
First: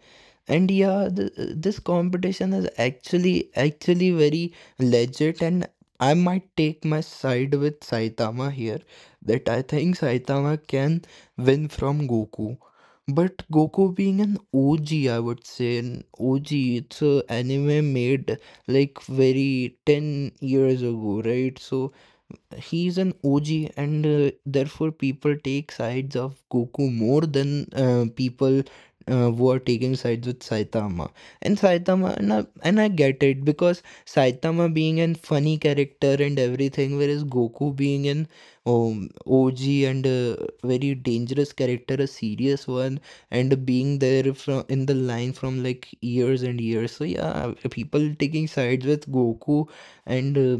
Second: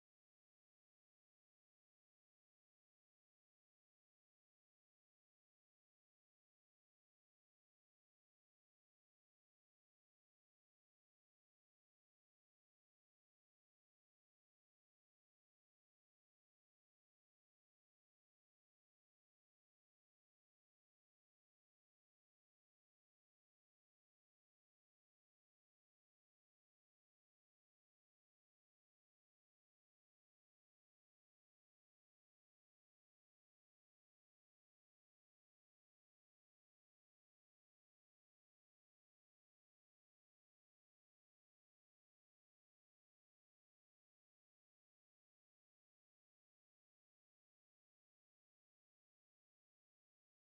and yeah, this competition is actually very legit, and I might take my side with Saitama here, that I think Saitama can win from Goku. But Goku being an OG, I would say, an OG, it's a anime made like very 10 years ago, right? So he's an OG, and therefore people take sides of Goku more than people who are taking sides with Saitama. And Saitama, and I get it, because Saitama being a funny character and everything, whereas Goku being an OG and a very dangerous character, a serious one, and being there from in the line from like years and years. So yeah, people taking sides with Goku, and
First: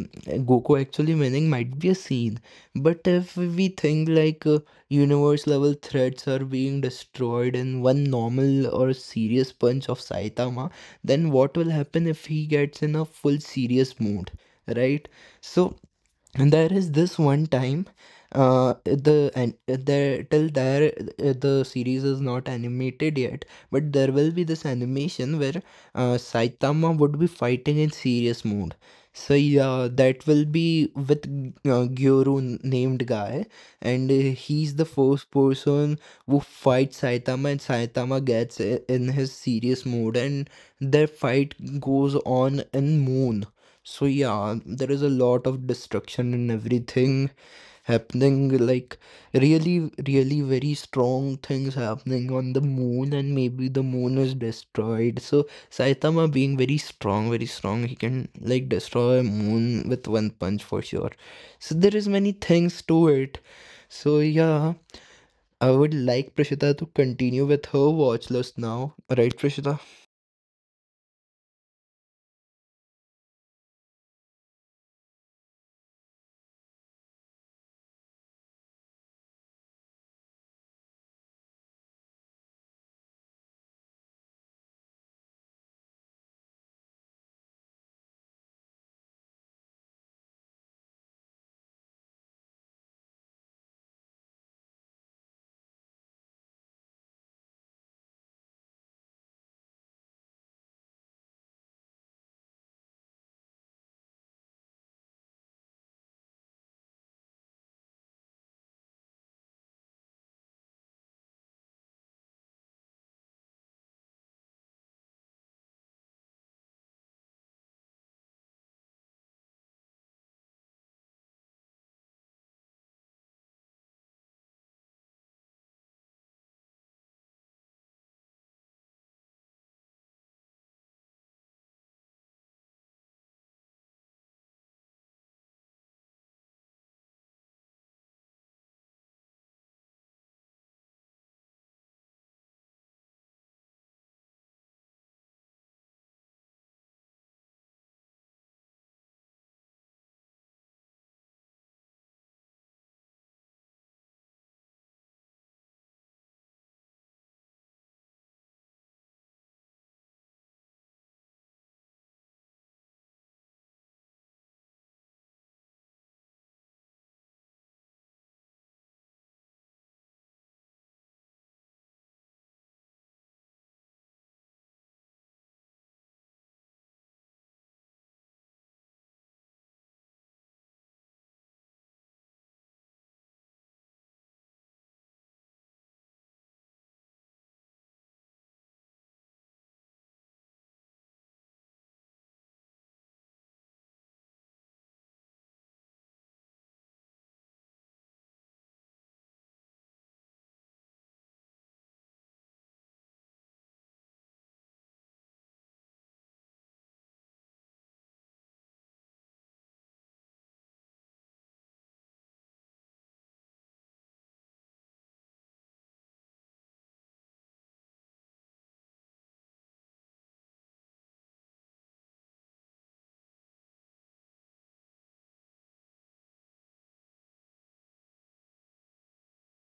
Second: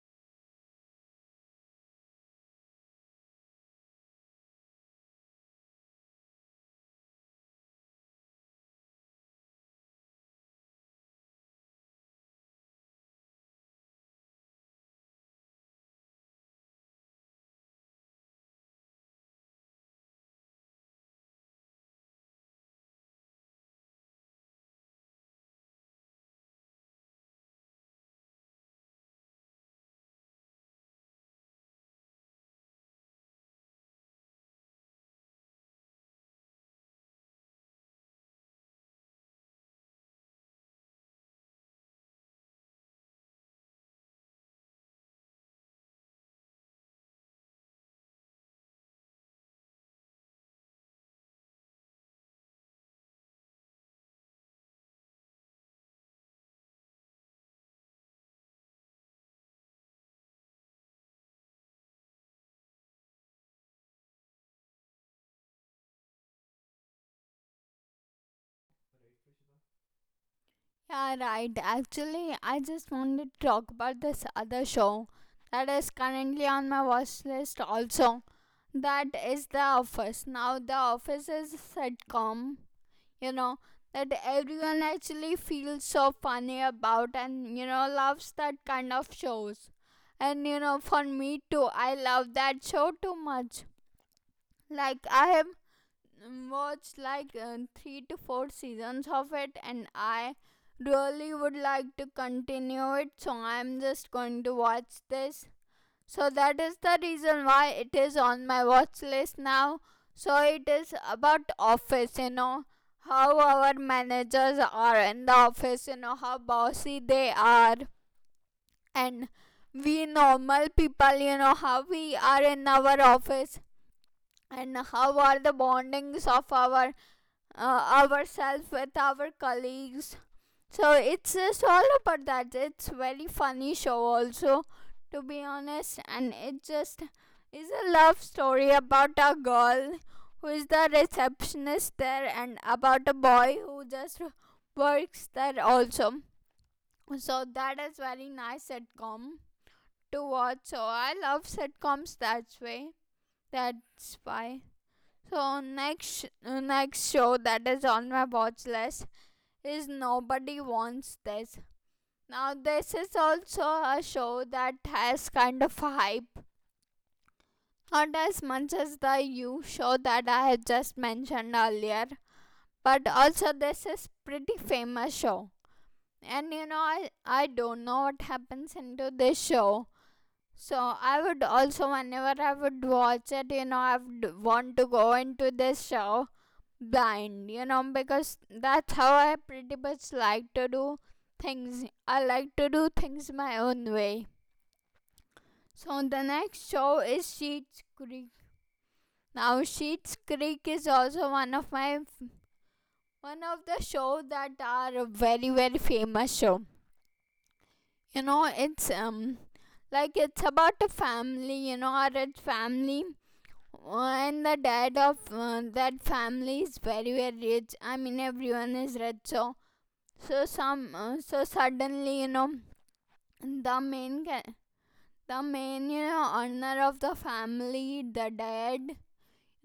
Goku actually winning might be a scene. But if we think like universe level threats are being destroyed in one normal or serious punch of Saitama, then what will happen if he gets in a full serious mode, right? So, and there is this one time, uh, the and there till there the series is not animated yet, but there will be this animation where Saitama would be fighting in serious mode. So yeah, that will be with Gyoru named guy, and he's the first person who fights Saitama, and Saitama gets in his serious mode, and their fight goes on in moon. So yeah, there is a lot of destruction and everything happening, like really, really very strong things happening on the moon, and maybe the moon is destroyed. So Saitama being very strong, he can like destroy a moon with one punch for sure. So there is many things to it. So yeah, I would like Prashita to continue with her watch list now, right, Prashita?
Yeah, right, actually I just wanted to talk about this other show that is currently on my watch list also. That is The Office. Now The Office is a sitcom, you know, that everyone actually feels so funny about, and you know, loves that kind of shows. And you know, for me too, I love that show too much. Like I have watched like 3 to 4 seasons of it, and I really would like to continue it, so I'm just going to watch this. So that is the reason why it is on my watch list now. So it is about office, you know, how our managers are in the office, you know, how bossy they are. And we normal people, you know, how we are in our office, and how are the bondings of our ourselves with our colleagues. So it's just all about that. It's very funny show also, to be honest, and it just is a love story about a girl who is the receptionist there, and about a boy who just works there also. So that is very nice sitcom to watch. So I love sitcoms that way. That's why. So next, next show that is on my watch list is Nobody Wants This. Now, this is also a show that has kind of a hype, not as much as the You show that I have just mentioned earlier, but also this is pretty famous show. And you know, I don't know what happens into this show. So I would also, whenever I would watch it, you know, I would want to go into this show blind, you know, because that's how I pretty much like to do things. I like to do things my own way. So the next show is Sheets Creek. Now Sheets Creek is also one of my one of the show that are very, very famous show. You know, it's like, it's about a family. You know, a rich family. And the dad of that family is very, very rich. I mean, everyone is rich. So so some so suddenly, you know, the main the main, you know, owner of the family, the dad.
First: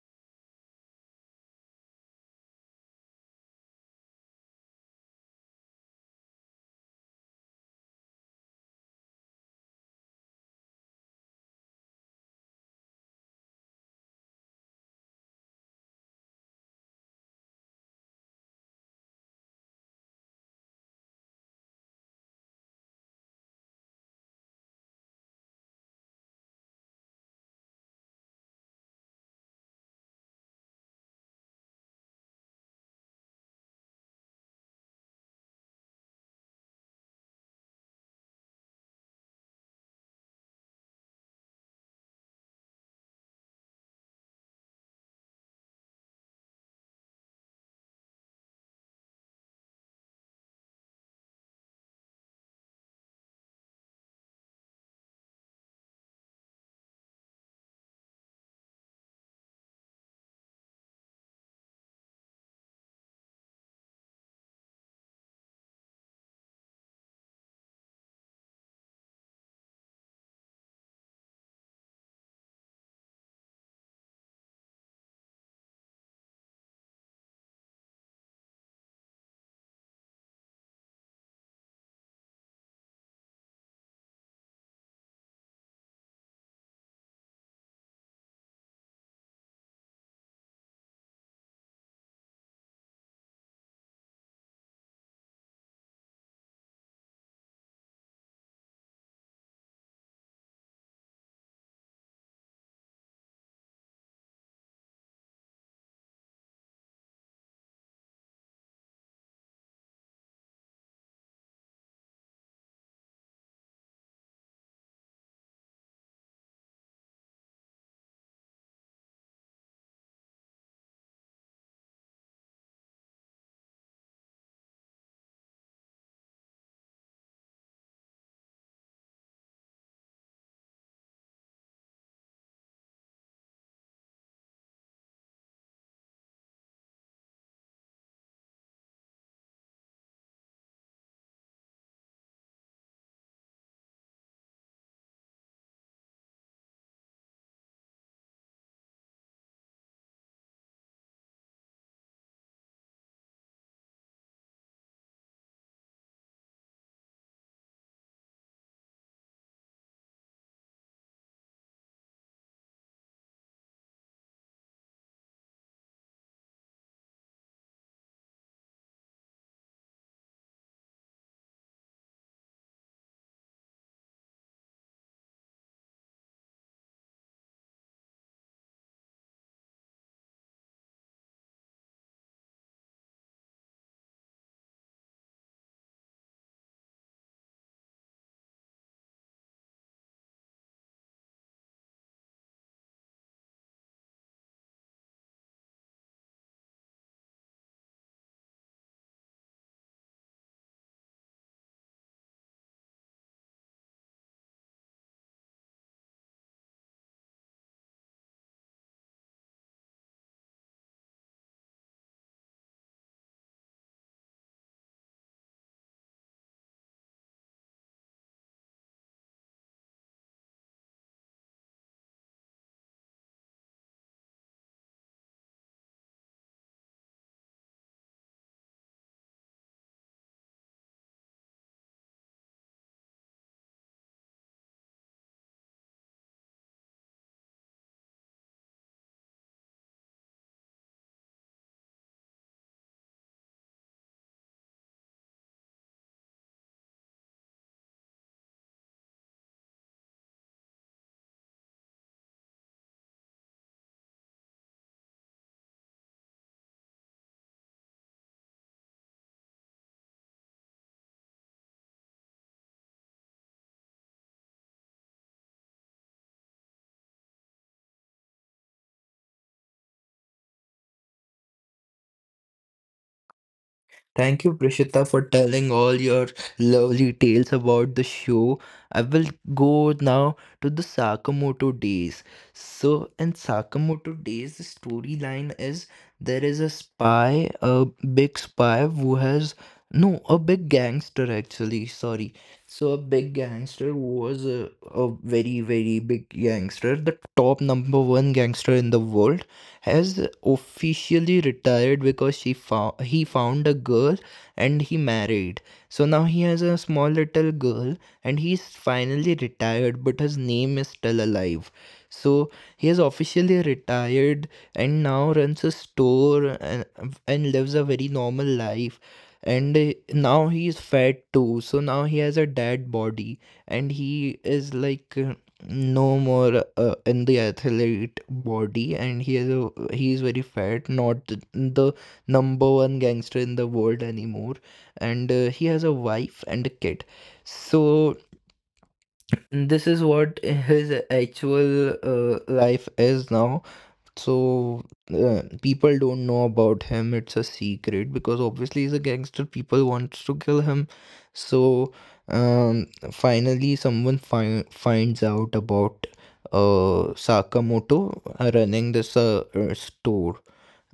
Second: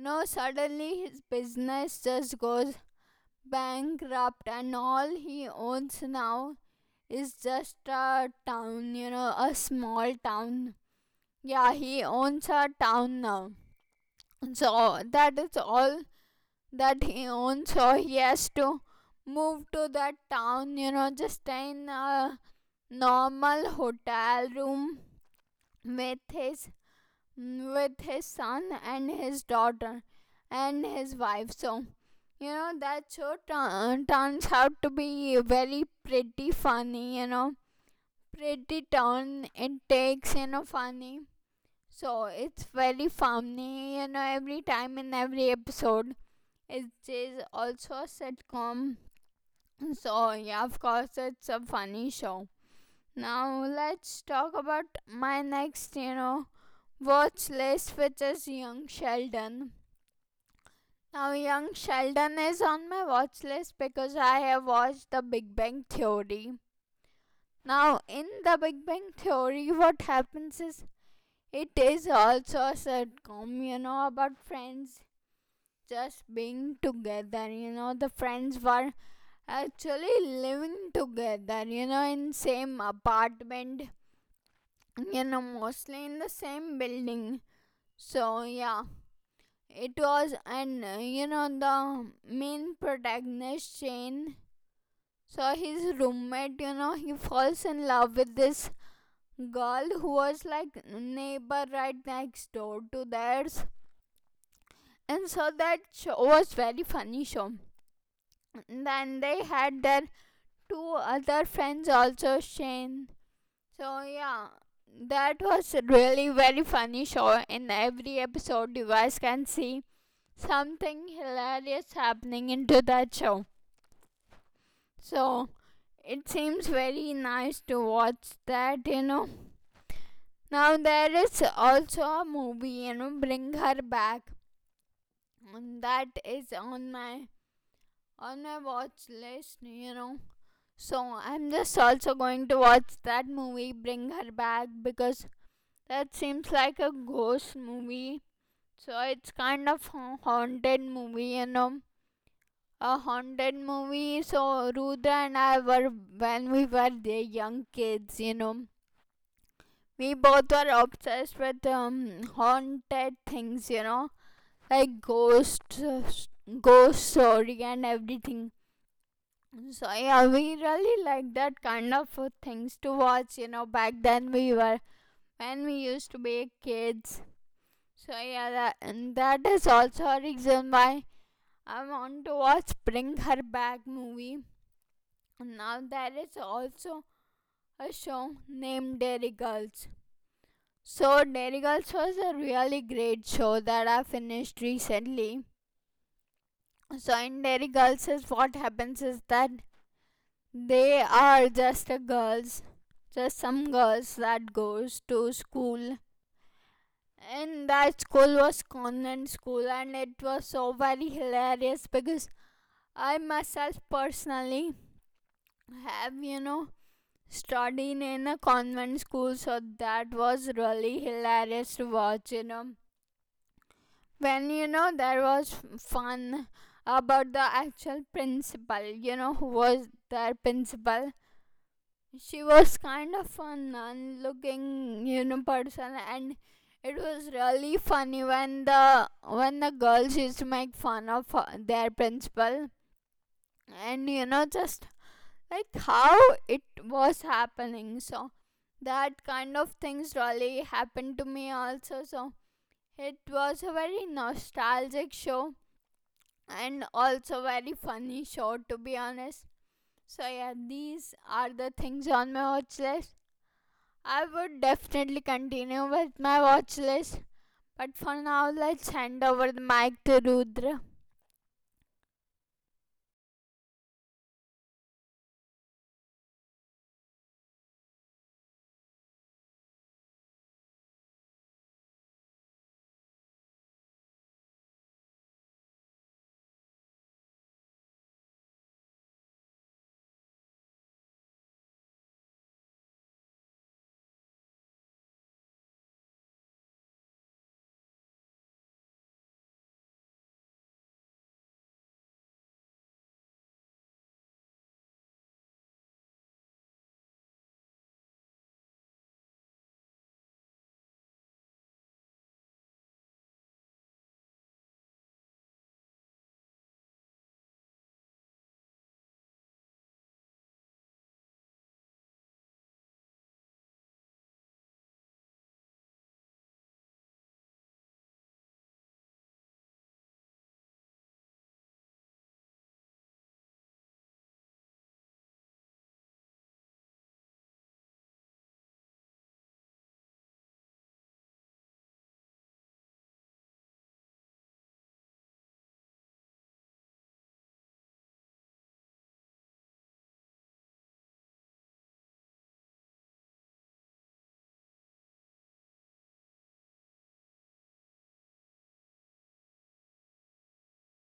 No, suddenly his business just goes bankrupt, and all he owns now is just a town, you know, a small town. Yeah, he owns a town now. So that is all that he owns, so he has to move to that town, you know, just stay in a normal hotel room with his with his son and his daughter and his wife. So you know, that show turns out to be very pretty funny, you know, pretty turn it takes, you know, funny. So it's very funny, you know, every time in every episode. It is also a sitcom. So yeah, of course, it's a funny show. Now, let's talk about my next, you know, watch list, which is Young Sheldon. Now, Young Sheldon is on my watch list because I have watched The Big Bang Theory. Now, in The Big Bang Theory, what happens is it is also a sitcom, you know, about friends just being together. You know, the friends were actually living together, you know, in same apartment, you know, mostly in the same building. So yeah, it was, and you know, the main protagonist, Shane. So his roommate, you know, he falls in love with this girl who was like neighbor right next door to theirs. And so that show was very funny show. And then they had their two other friends also, Shane. So yeah, that was really very funny show. In every episode, you guys can see something hilarious happening into that show. So it seems very nice to watch that, you know. Now there is also a movie, you know, Bring Her Back. And that is on my watch list, you know. So I'm just also going to watch that movie, Bring Her Back, because that seems like a ghost movie. So it's kind of haunted movie, you know. A haunted movie. So Rudra and I were when we were the young kids, you know. We both were obsessed with haunted things, you know, like ghosts, ghost story and everything. So yeah, we really liked that kind of things to watch, you know. Back then we were when we used to be kids. So yeah, that, and that is also a reason why I want to watch Bring Her Back movie. Now there is also a show named Dairy Girls. So Dairy Girls was a really great show that I finished recently. So in Dairy Girls is what happens is that they are just a girls, just some girls that goes to school. And that school was convent school, and it was so very hilarious because I myself personally have, you know, studying in a convent school, so that was really hilarious to watch, you know, when you know there was fun about the actual principal, you know, who was their principal. She was kind of a nun looking, you know, person. And it was really funny when the girls used to make fun of her, their principal, and you know, just like how it was happening. So that kind of things really happened to me also, so it was a very nostalgic show, and also very funny show, to be honest. So yeah, these are the things on my watch list. I would definitely continue with my watch list, but for now, let's hand over the mic to Rudra.
Thank you, Prishita, for telling all your lovely tales about the show. I will go now to the Sakamoto Days. So, in Sakamoto Days, the storyline is there is a spy, a big spy who has no, a big gangster actually. Sorry. So, a big gangster who was a very, very big gangster, the top number one gangster in the world has officially retired because she found he found a girl, and he married. So now he has a small little girl, and he's finally retired, but his name is still alive. So he has officially retired and now runs a store, and lives a very normal life. And now he is fat too. So now he has a dad body, and he is like no more in the athlete body, and he is a, he is very fat, not the number one gangster in the world anymore, and he has a wife and a kid. So this is what his actual life is now. So people don't know about him. It's a secret because obviously he's a gangster. People wants to kill him. So finally, someone finds out about Sakamoto running this store.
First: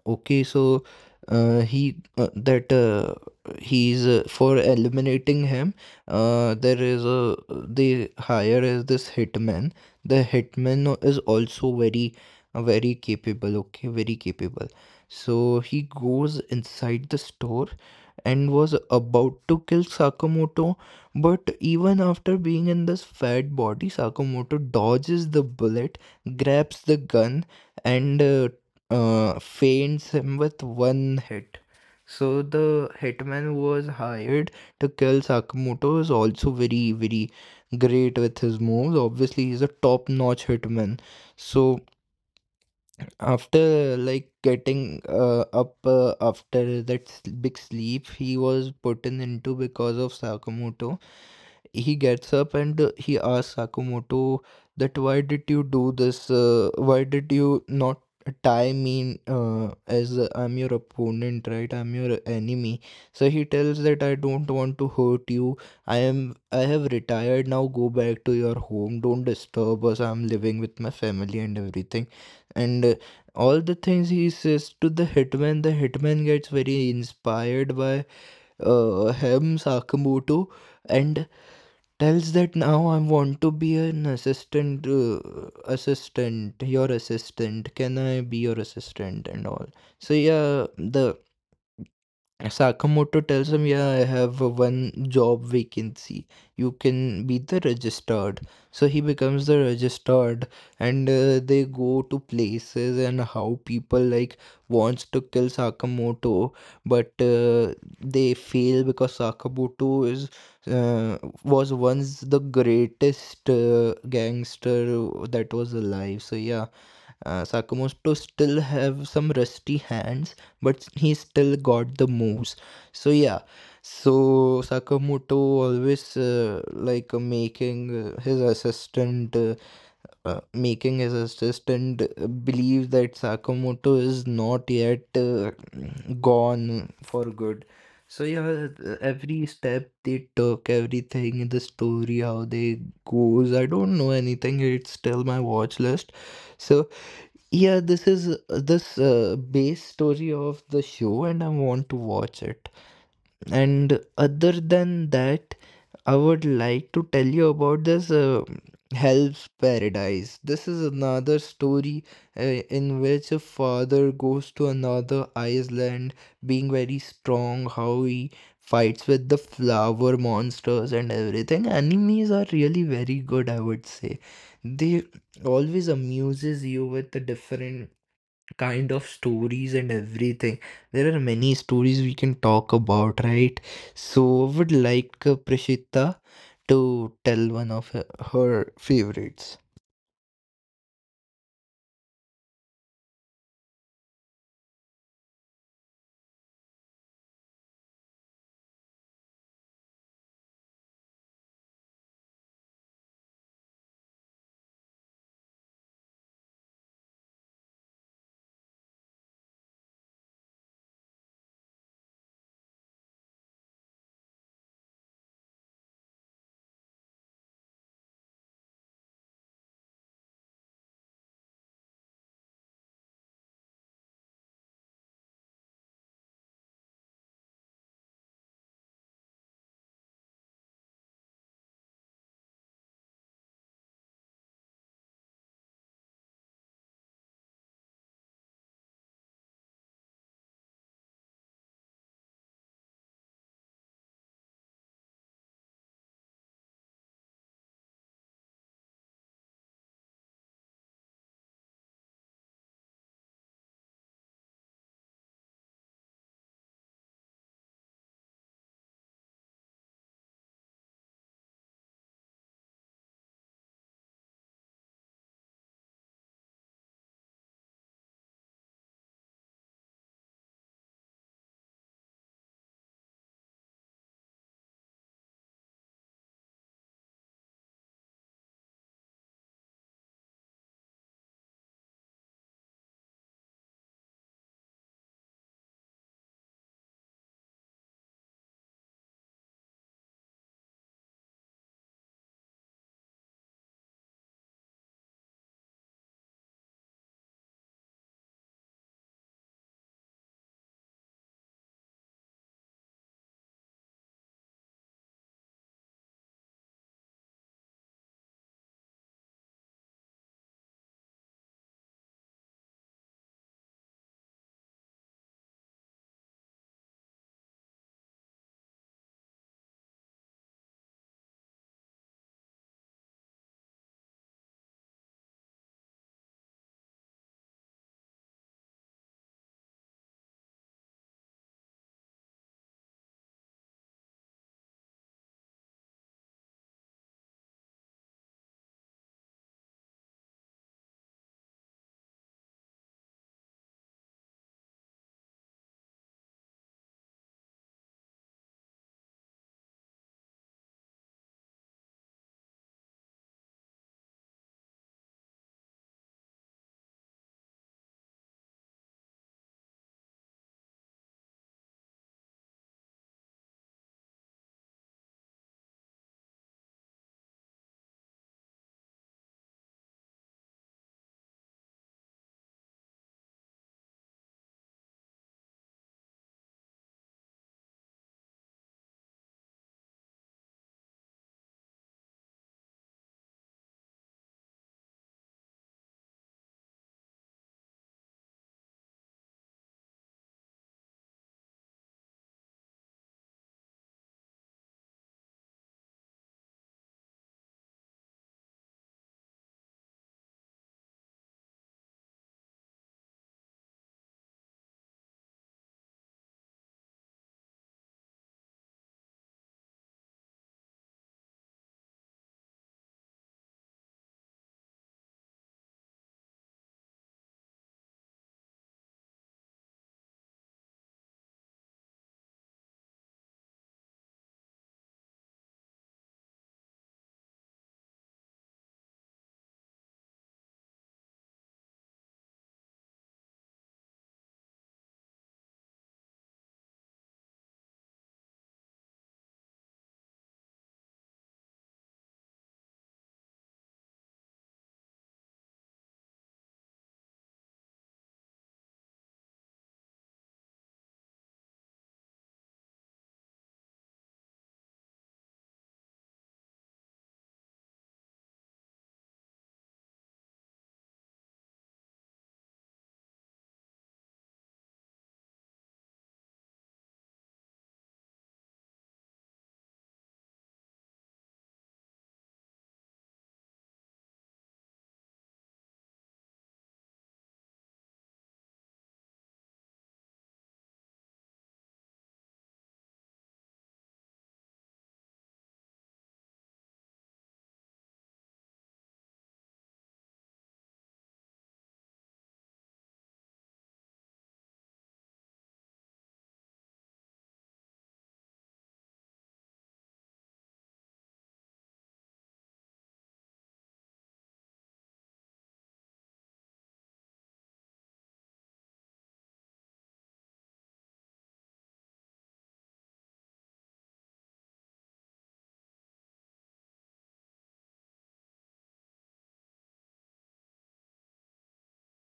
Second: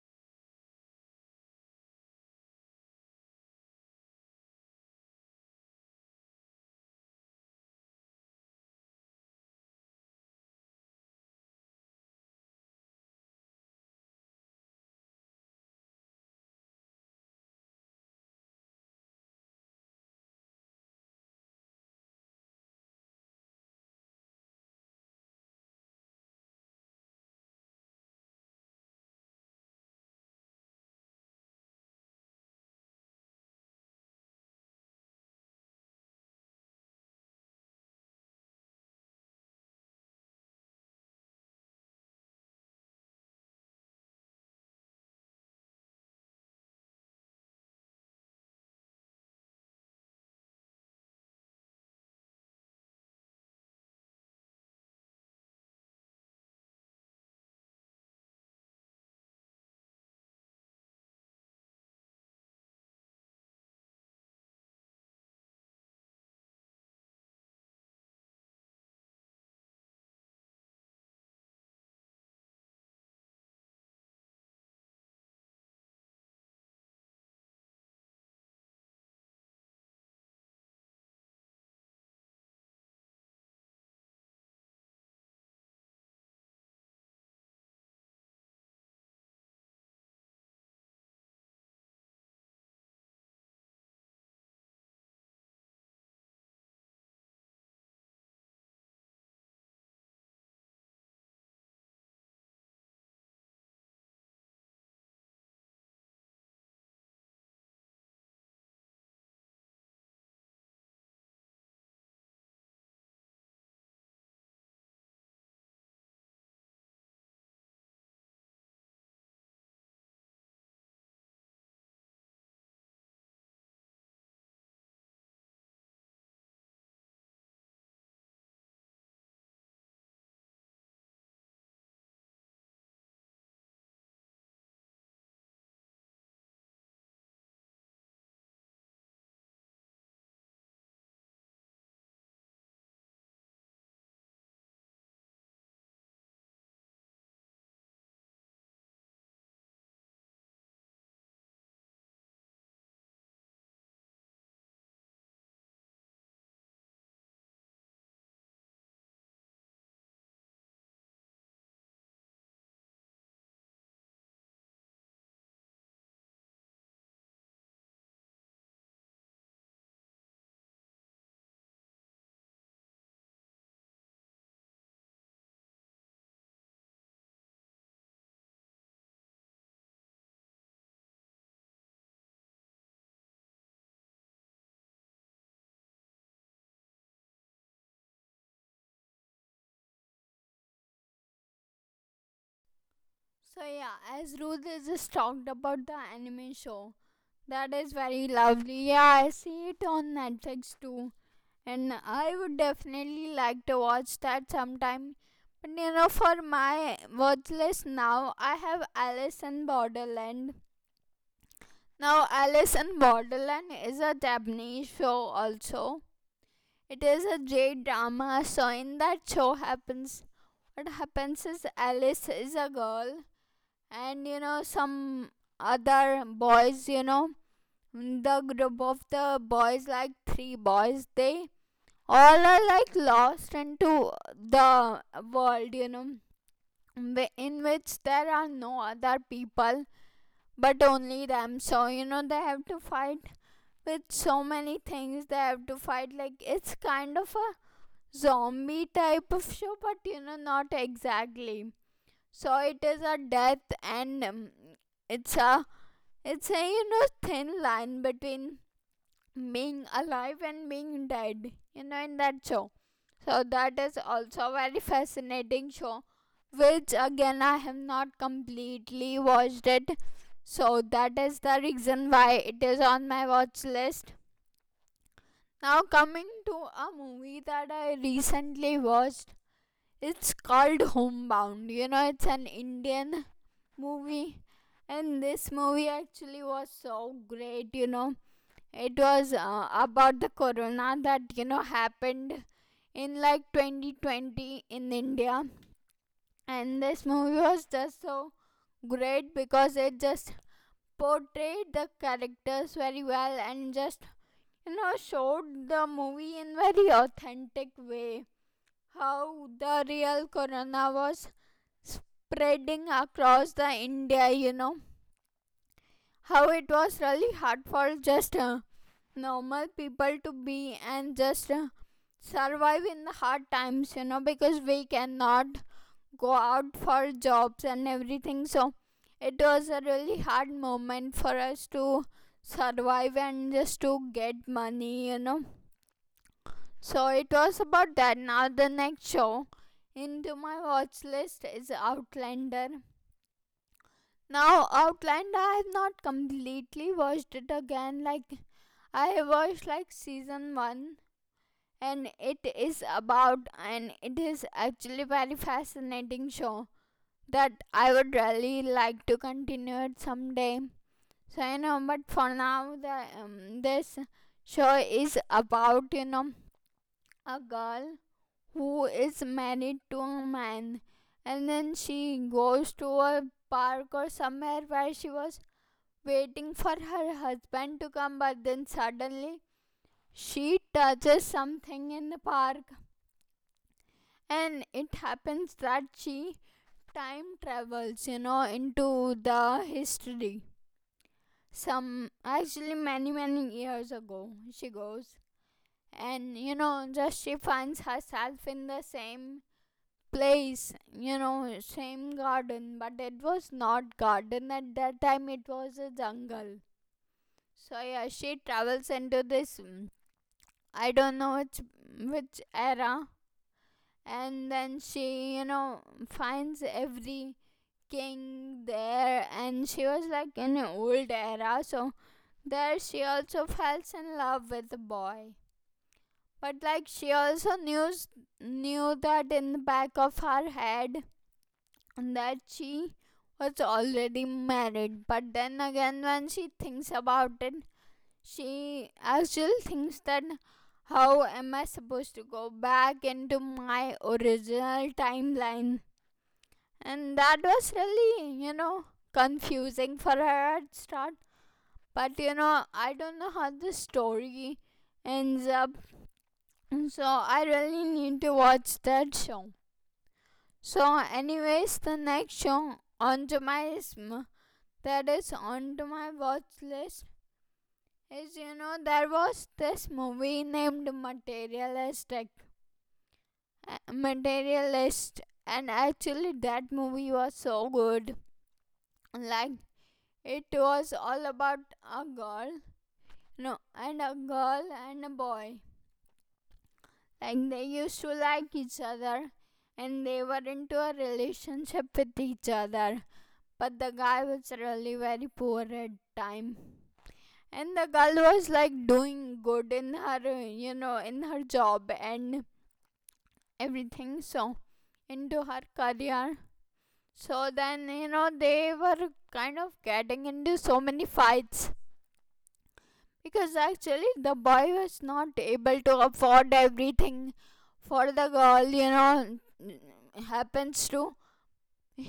Okay, so uh, he uh, that uh, he's for eliminating him. There is a they hire as this hitman. The hitman is also very capable. Okay, very capable. So he goes inside the store and was about to kill Sakamoto, but even after being in this fat body, Sakamoto dodges the bullet, grabs the gun, and feints him with one hit. So the hitman who was hired to kill Sakamoto is also very, very great with his moves. Obviously, he's a top-notch hitman. So after like getting up after that big sleep he was put in into because of Sakamoto, he gets up, and he asks Sakamoto that why did you do this? Why did you not tie me in, as I'm your opponent, right? I'm your enemy. So he tells that I don't want to hurt you. I have retired now. Go back to your home. Don't disturb us. I'm living with my family and everything. And all the things he says to the hitman gets very inspired by him, Sakamoto, and tells that now I want to be an assistant, your assistant. Can I be your assistant and all? So yeah, the Sakamoto tells him, "Yeah, I have a one job vacancy. You can be the registered." So he becomes the registered, and they go to places, and how people like wants to kill Sakamoto, but they fail because Sakamoto is uh, was once the greatest gangster that was alive. So yeah, Sakamoto still have some rusty hands, but he still got the moves. So yeah, so Sakamoto always like making his assistant, making his assistant believe that Sakamoto is not yet gone for good. So yeah, every step they took, everything in the story, how they goes, I don't know anything. It's still my watch list. So yeah, this is this base story of the show, and I want to watch it. And other than that, I would like to tell you about this Hell's Paradise. This is another story in which a father goes to another island, being very strong, how he fights with the flower monsters and everything. Animes are really very good, I would say. They always amuses you with the different kind of stories and everything. There are many stories we can talk about, right? So, would like Prashita to tell one of her favorites.
So yeah, as Rudra just talked about the anime show, that is very lovely. Yeah, I see it on Netflix too. And I would definitely like to watch that sometime. But you know, for my watch list now, I have Alice in Borderland. Now, Alice in Borderland is a Japanese show also. It is a J drama. So in that show happens, what happens is Alice is a girl, and you know, some other boys, you know, the group of the boys, like three boys, they all are like lost into the world, you know, in which there are no other people but only them. So you know, they have to fight with so many things. They have to fight, like it's kind of a zombie type of show, but you know, not exactly. So it is a death, and it's a it's a, you know, thin line between being alive and being dead, you know, in that show. So that is also a very fascinating show, which again I have not completely watched it. So that is the reason why it is on my watch list. Now coming to a movie that I recently watched. It's called Homebound. You know, it's an Indian movie. And this movie actually was so great, you know. It was about the corona that you know happened in like 2020 in India, and this movie was just so great because it just portrayed the characters very well, and just you know showed the movie in very authentic way how the real corona was spreading across the India, you know, how it was really hard for just normal people to be, and just survive in the hard times, you know, because we cannot go out for jobs and everything. So it was a really hard moment for us to survive and just to get money, you know. So it was about that. Now the next show into my watch list is Outlander. Now Outlander I have not completely watched it again. Like I watched like season 1, and it is about, and it is actually very fascinating show that I would really like to continue it someday. So but for now, the this show is about a girl who is married to a man, and then she goes to a park or somewhere where she was waiting for her husband to come, but then suddenly she touches something in the park, and it happens that she time travels into the history. Some, actually, many many years ago she goes, and just she finds herself in the same place, same garden, but it was not garden at that time, it was a jungle. So yeah, she travels into this, I don't know which era. And then she, finds every King there, and she was like in an old era. So there she also falls in love with the boy, but like she also knew that in the back of her head that she was already married. But then again, when she thinks about it, she actually thinks that, how am I supposed to go back into my original timeline? And that was really, confusing for her at start. But I don't know how the story ends up. So I really need to watch that show. So anyways, the next show onto my watch list is, there was this movie named materialist. And actually that movie was so good, like. It was all about a girl, no, and a girl and a boy. Like they used to like each other, and they were into a relationship with each other. But the guy was really very poor at time, and the girl was like doing good in her, in her job and everything, so, into her career. So then, they were kind of getting into so many fights, because actually the boy was not able to afford everything for the girl. You know happens to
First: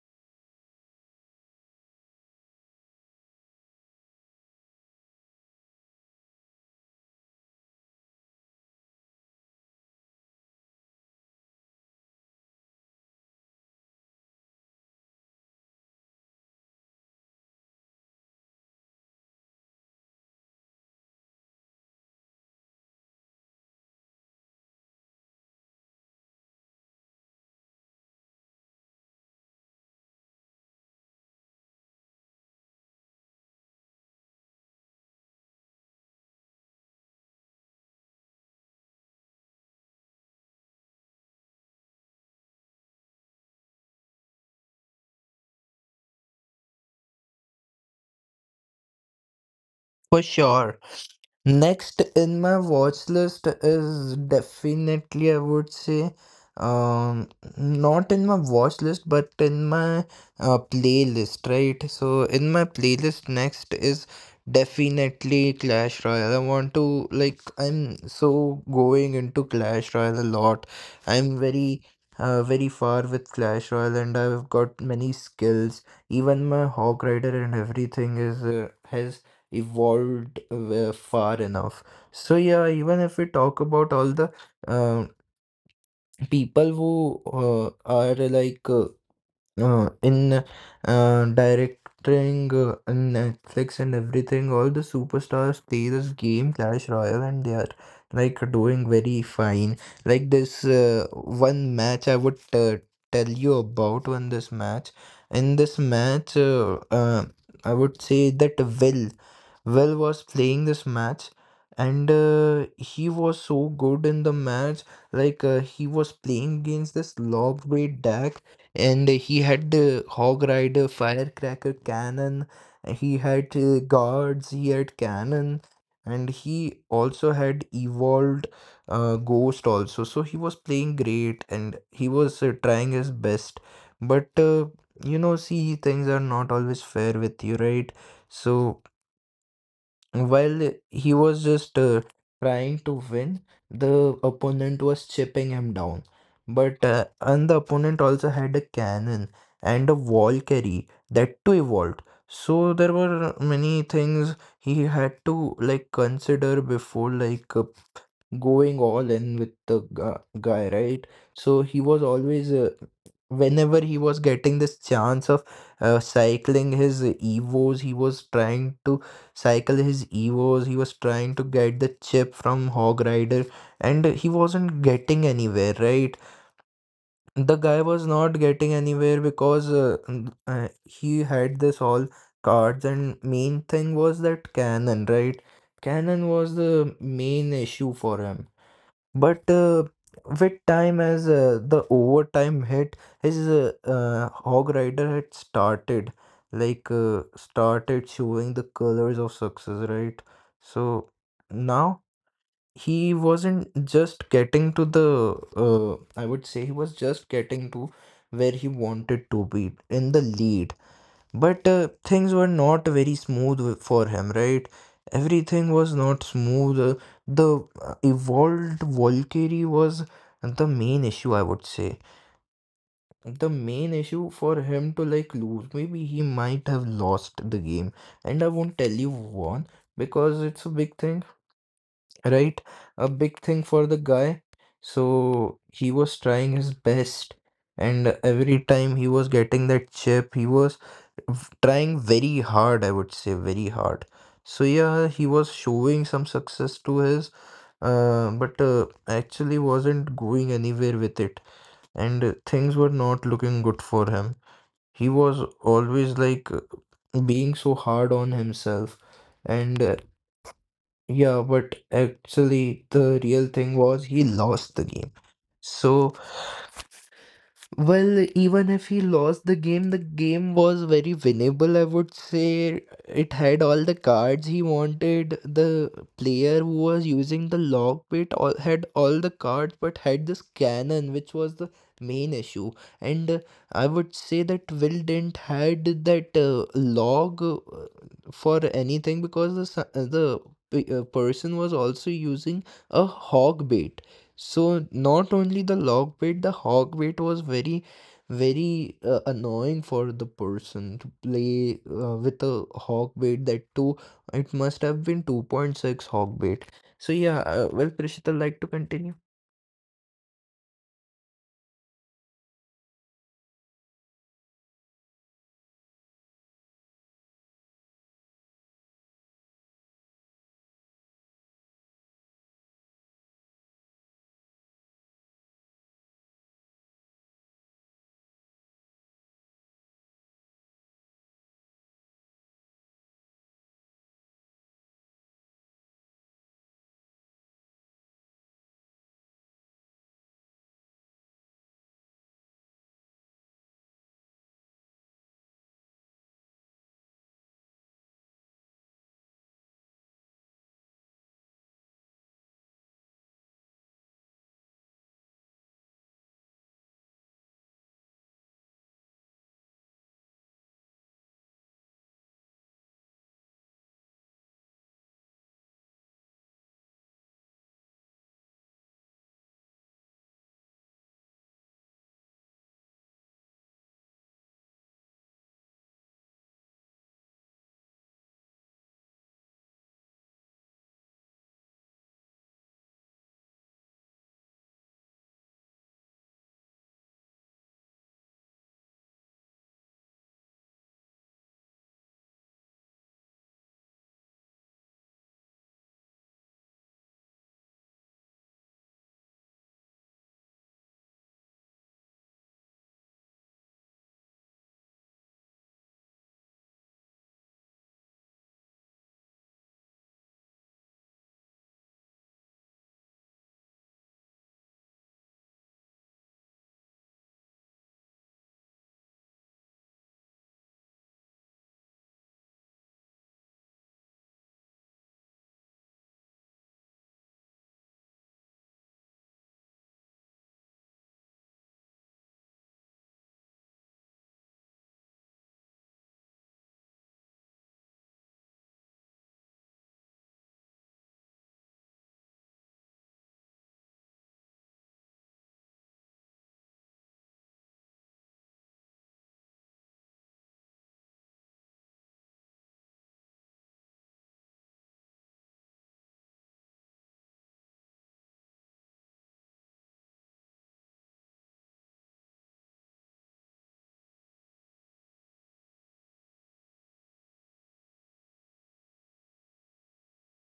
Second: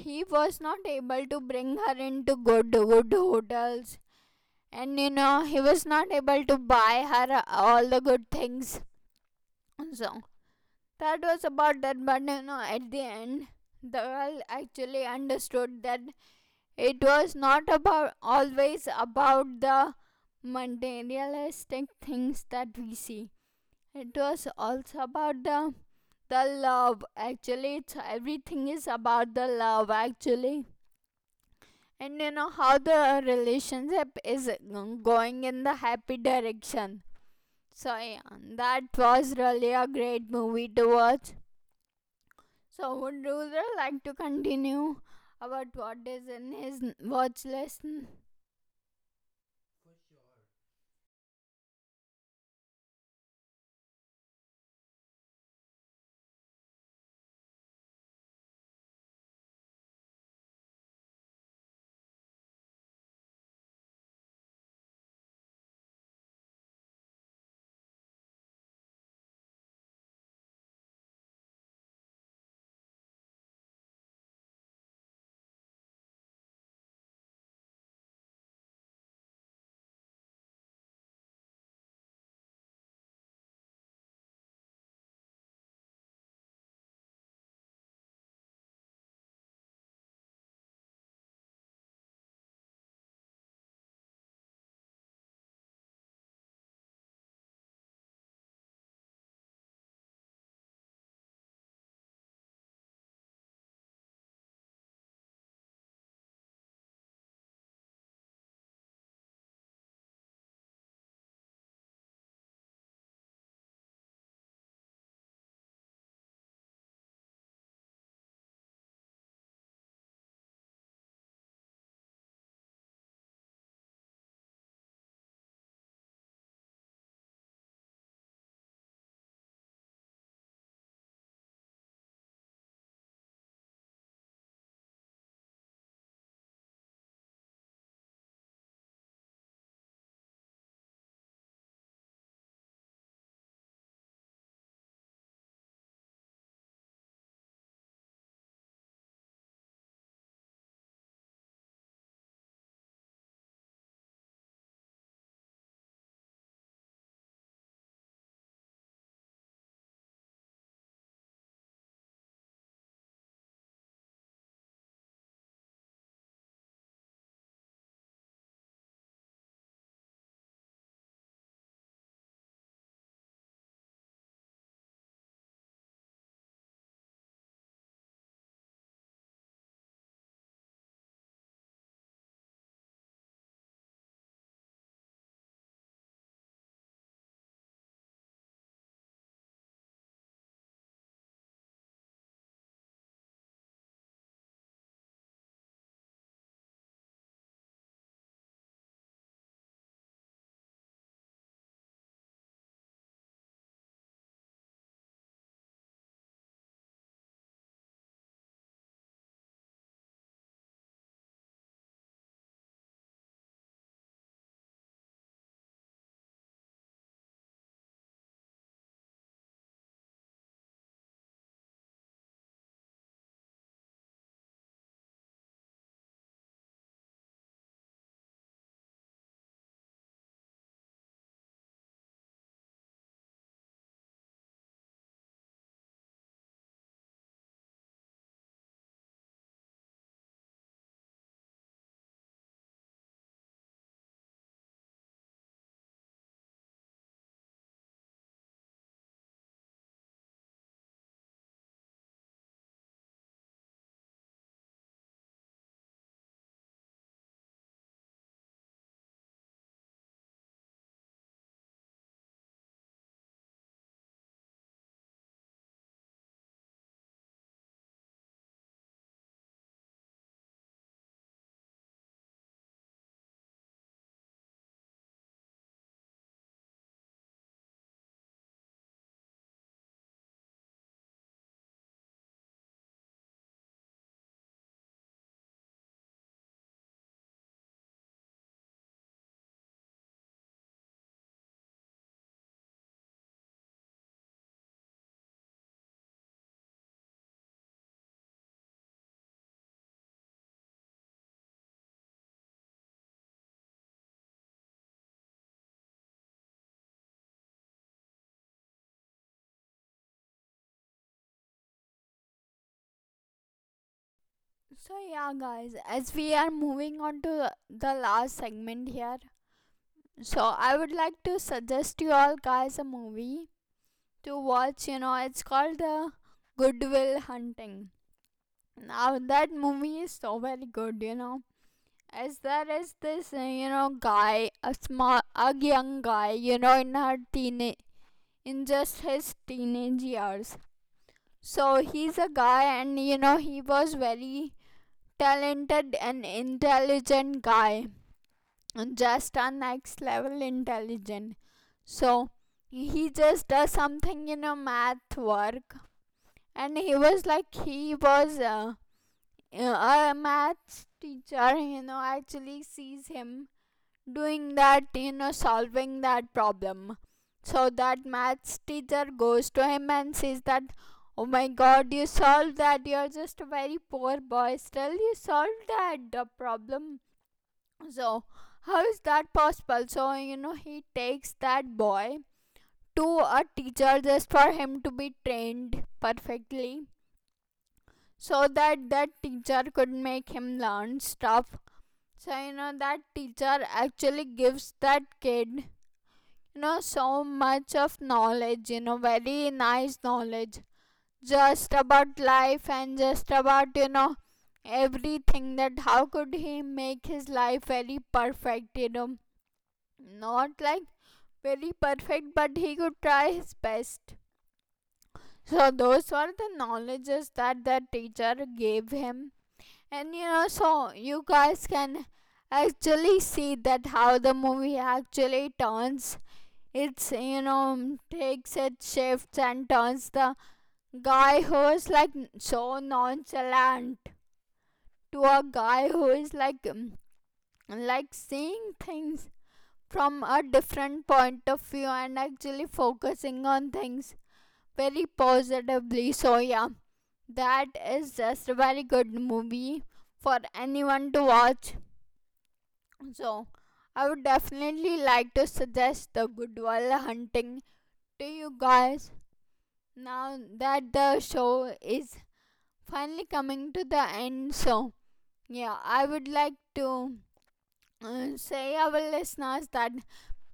He was not able to bring her into good good hotels, and he was not able to buy her all the good things. So that was about that. But at the end, the girl actually understood that it was not about, always about the materialistic things that we see. It was also about the love. Actually, it's everything is about the love. Actually, and you know how the relationship is going in the happy direction. So yeah, that was really a great movie to watch. So would you really like to continue about what is in his watch list?
For sure. Next in my watch list is definitely, I would say, um, not in my watch list, but in my playlist, right? So in my playlist, next is definitely Clash Royale. I want to like I'm so going into Clash Royale a lot. I'm very far with Clash Royale, and I've got many skills. Even my Hawk Rider and everything is has evolved far enough. So yeah, even if we talk about all the um people who uh, are like in directing in Netflix and everything, all the superstars play this game Clash Royale, and they are like doing very fine. Like this one match, I would tell you about when this match. In this match, I would say that Will was playing this match, and he was so good in the match. Like he was playing against this lob weight deck, and he had hog rider, firecracker, cannon, he had guards, he had cannon, and he also had evolved ghost also. So he was playing great, and he was trying his best. But you know, see, things are not always fair with you, right? So while he was just trying to win, the opponent was chipping him down. But and the opponent also had a cannon and a wall carry, that too evolved. So there were many things he had to like consider before like going all in with the guy, right? So he was always, whenever he was getting this chance of cycling his Evos, he was trying to cycle his Evos, he was trying to get the chip from Hog Rider, and he wasn't getting anywhere, right? The guy was not getting anywhere because he had this all cards, and main thing was that cannon, right? Cannon was the main issue for him. But with time, as the overtime hit, his Hog Rider had started, like started showing the colors of success, right? So now he wasn't just getting to the, I would say he was just getting to where he wanted to be in the lead. But things were not very smooth for him, right? Everything was not smooth. The evolved Valkyrie was the main issue, I would say. The main issue for him to like lose. Maybe he might have lost the game. And I won't tell you won because it's a big thing, right? A big thing for the guy. So he was trying his best, and every time he was getting that chip, he was trying very hard, I would say, very hard. So yeah, he was showing some success to his, but actually wasn't going anywhere with it, and things were not looking good for him. He was always like being so hard on himself, and yeah, but actually, the real thing was he lost the game. So well, even if he lost the game was very winnable, I would say. It had all the cards he wanted. The player who was using the log pit all, had all the cards but had this cannon, which was the main issue. And I would say that Will didn't had that log for anything because the person was also using a hog bait. So not only the log bait, the hog bait was very, very annoying for the person to play with a hog bait, that too. It must have been 2.6 hog bait. So yeah, well, Prishita, like to continue.
So yeah, guys, as we are moving on to the last segment here, so I would like to suggest you all guys a movie to watch. It's called Goodwill Hunting. Now that movie is so very good. As there is this guy, a young guy. In just his teenage years. So he's a guy, and he was very talented and intelligent guy, and just a next level intelligent. So he just does something, math work. And he was like he was a maths teacher actually sees him doing that, solving that problem. So that maths teacher goes to him and says that, oh my god, you solved that, you're just a very poor boy, still you solved that the problem. So how is that possible? So he takes that boy to a teacher just for him to be trained perfectly, so that that teacher could make him learn stuff. So that teacher actually gives that kid, so much of knowledge, very nice knowledge, just about life and just about, everything, that how could he make his life very perfect. Not like very perfect, but he could try his best. So those were the knowledges that the teacher gave him. And so you guys can actually see that how the movie actually turns. It's you know takes its shifts and turns, the guy who is like so nonchalant, to a guy who is like, seeing things from a different point of view and actually focusing on things very positively. So yeah, that is just a very good movie for anyone to watch. So, I would definitely like to suggest the Goodwill Hunting to you guys, now that the show is finally coming to the end. So, yeah, I would like to say our listeners that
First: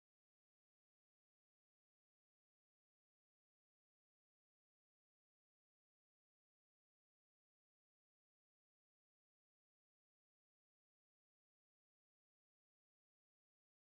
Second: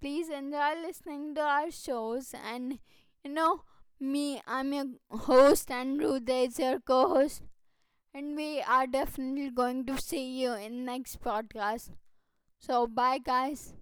please enjoy listening to our shows, and you know me, I'm your host, and Ruda is your co-host, and we are definitely going to see you in next podcast. So bye, guys.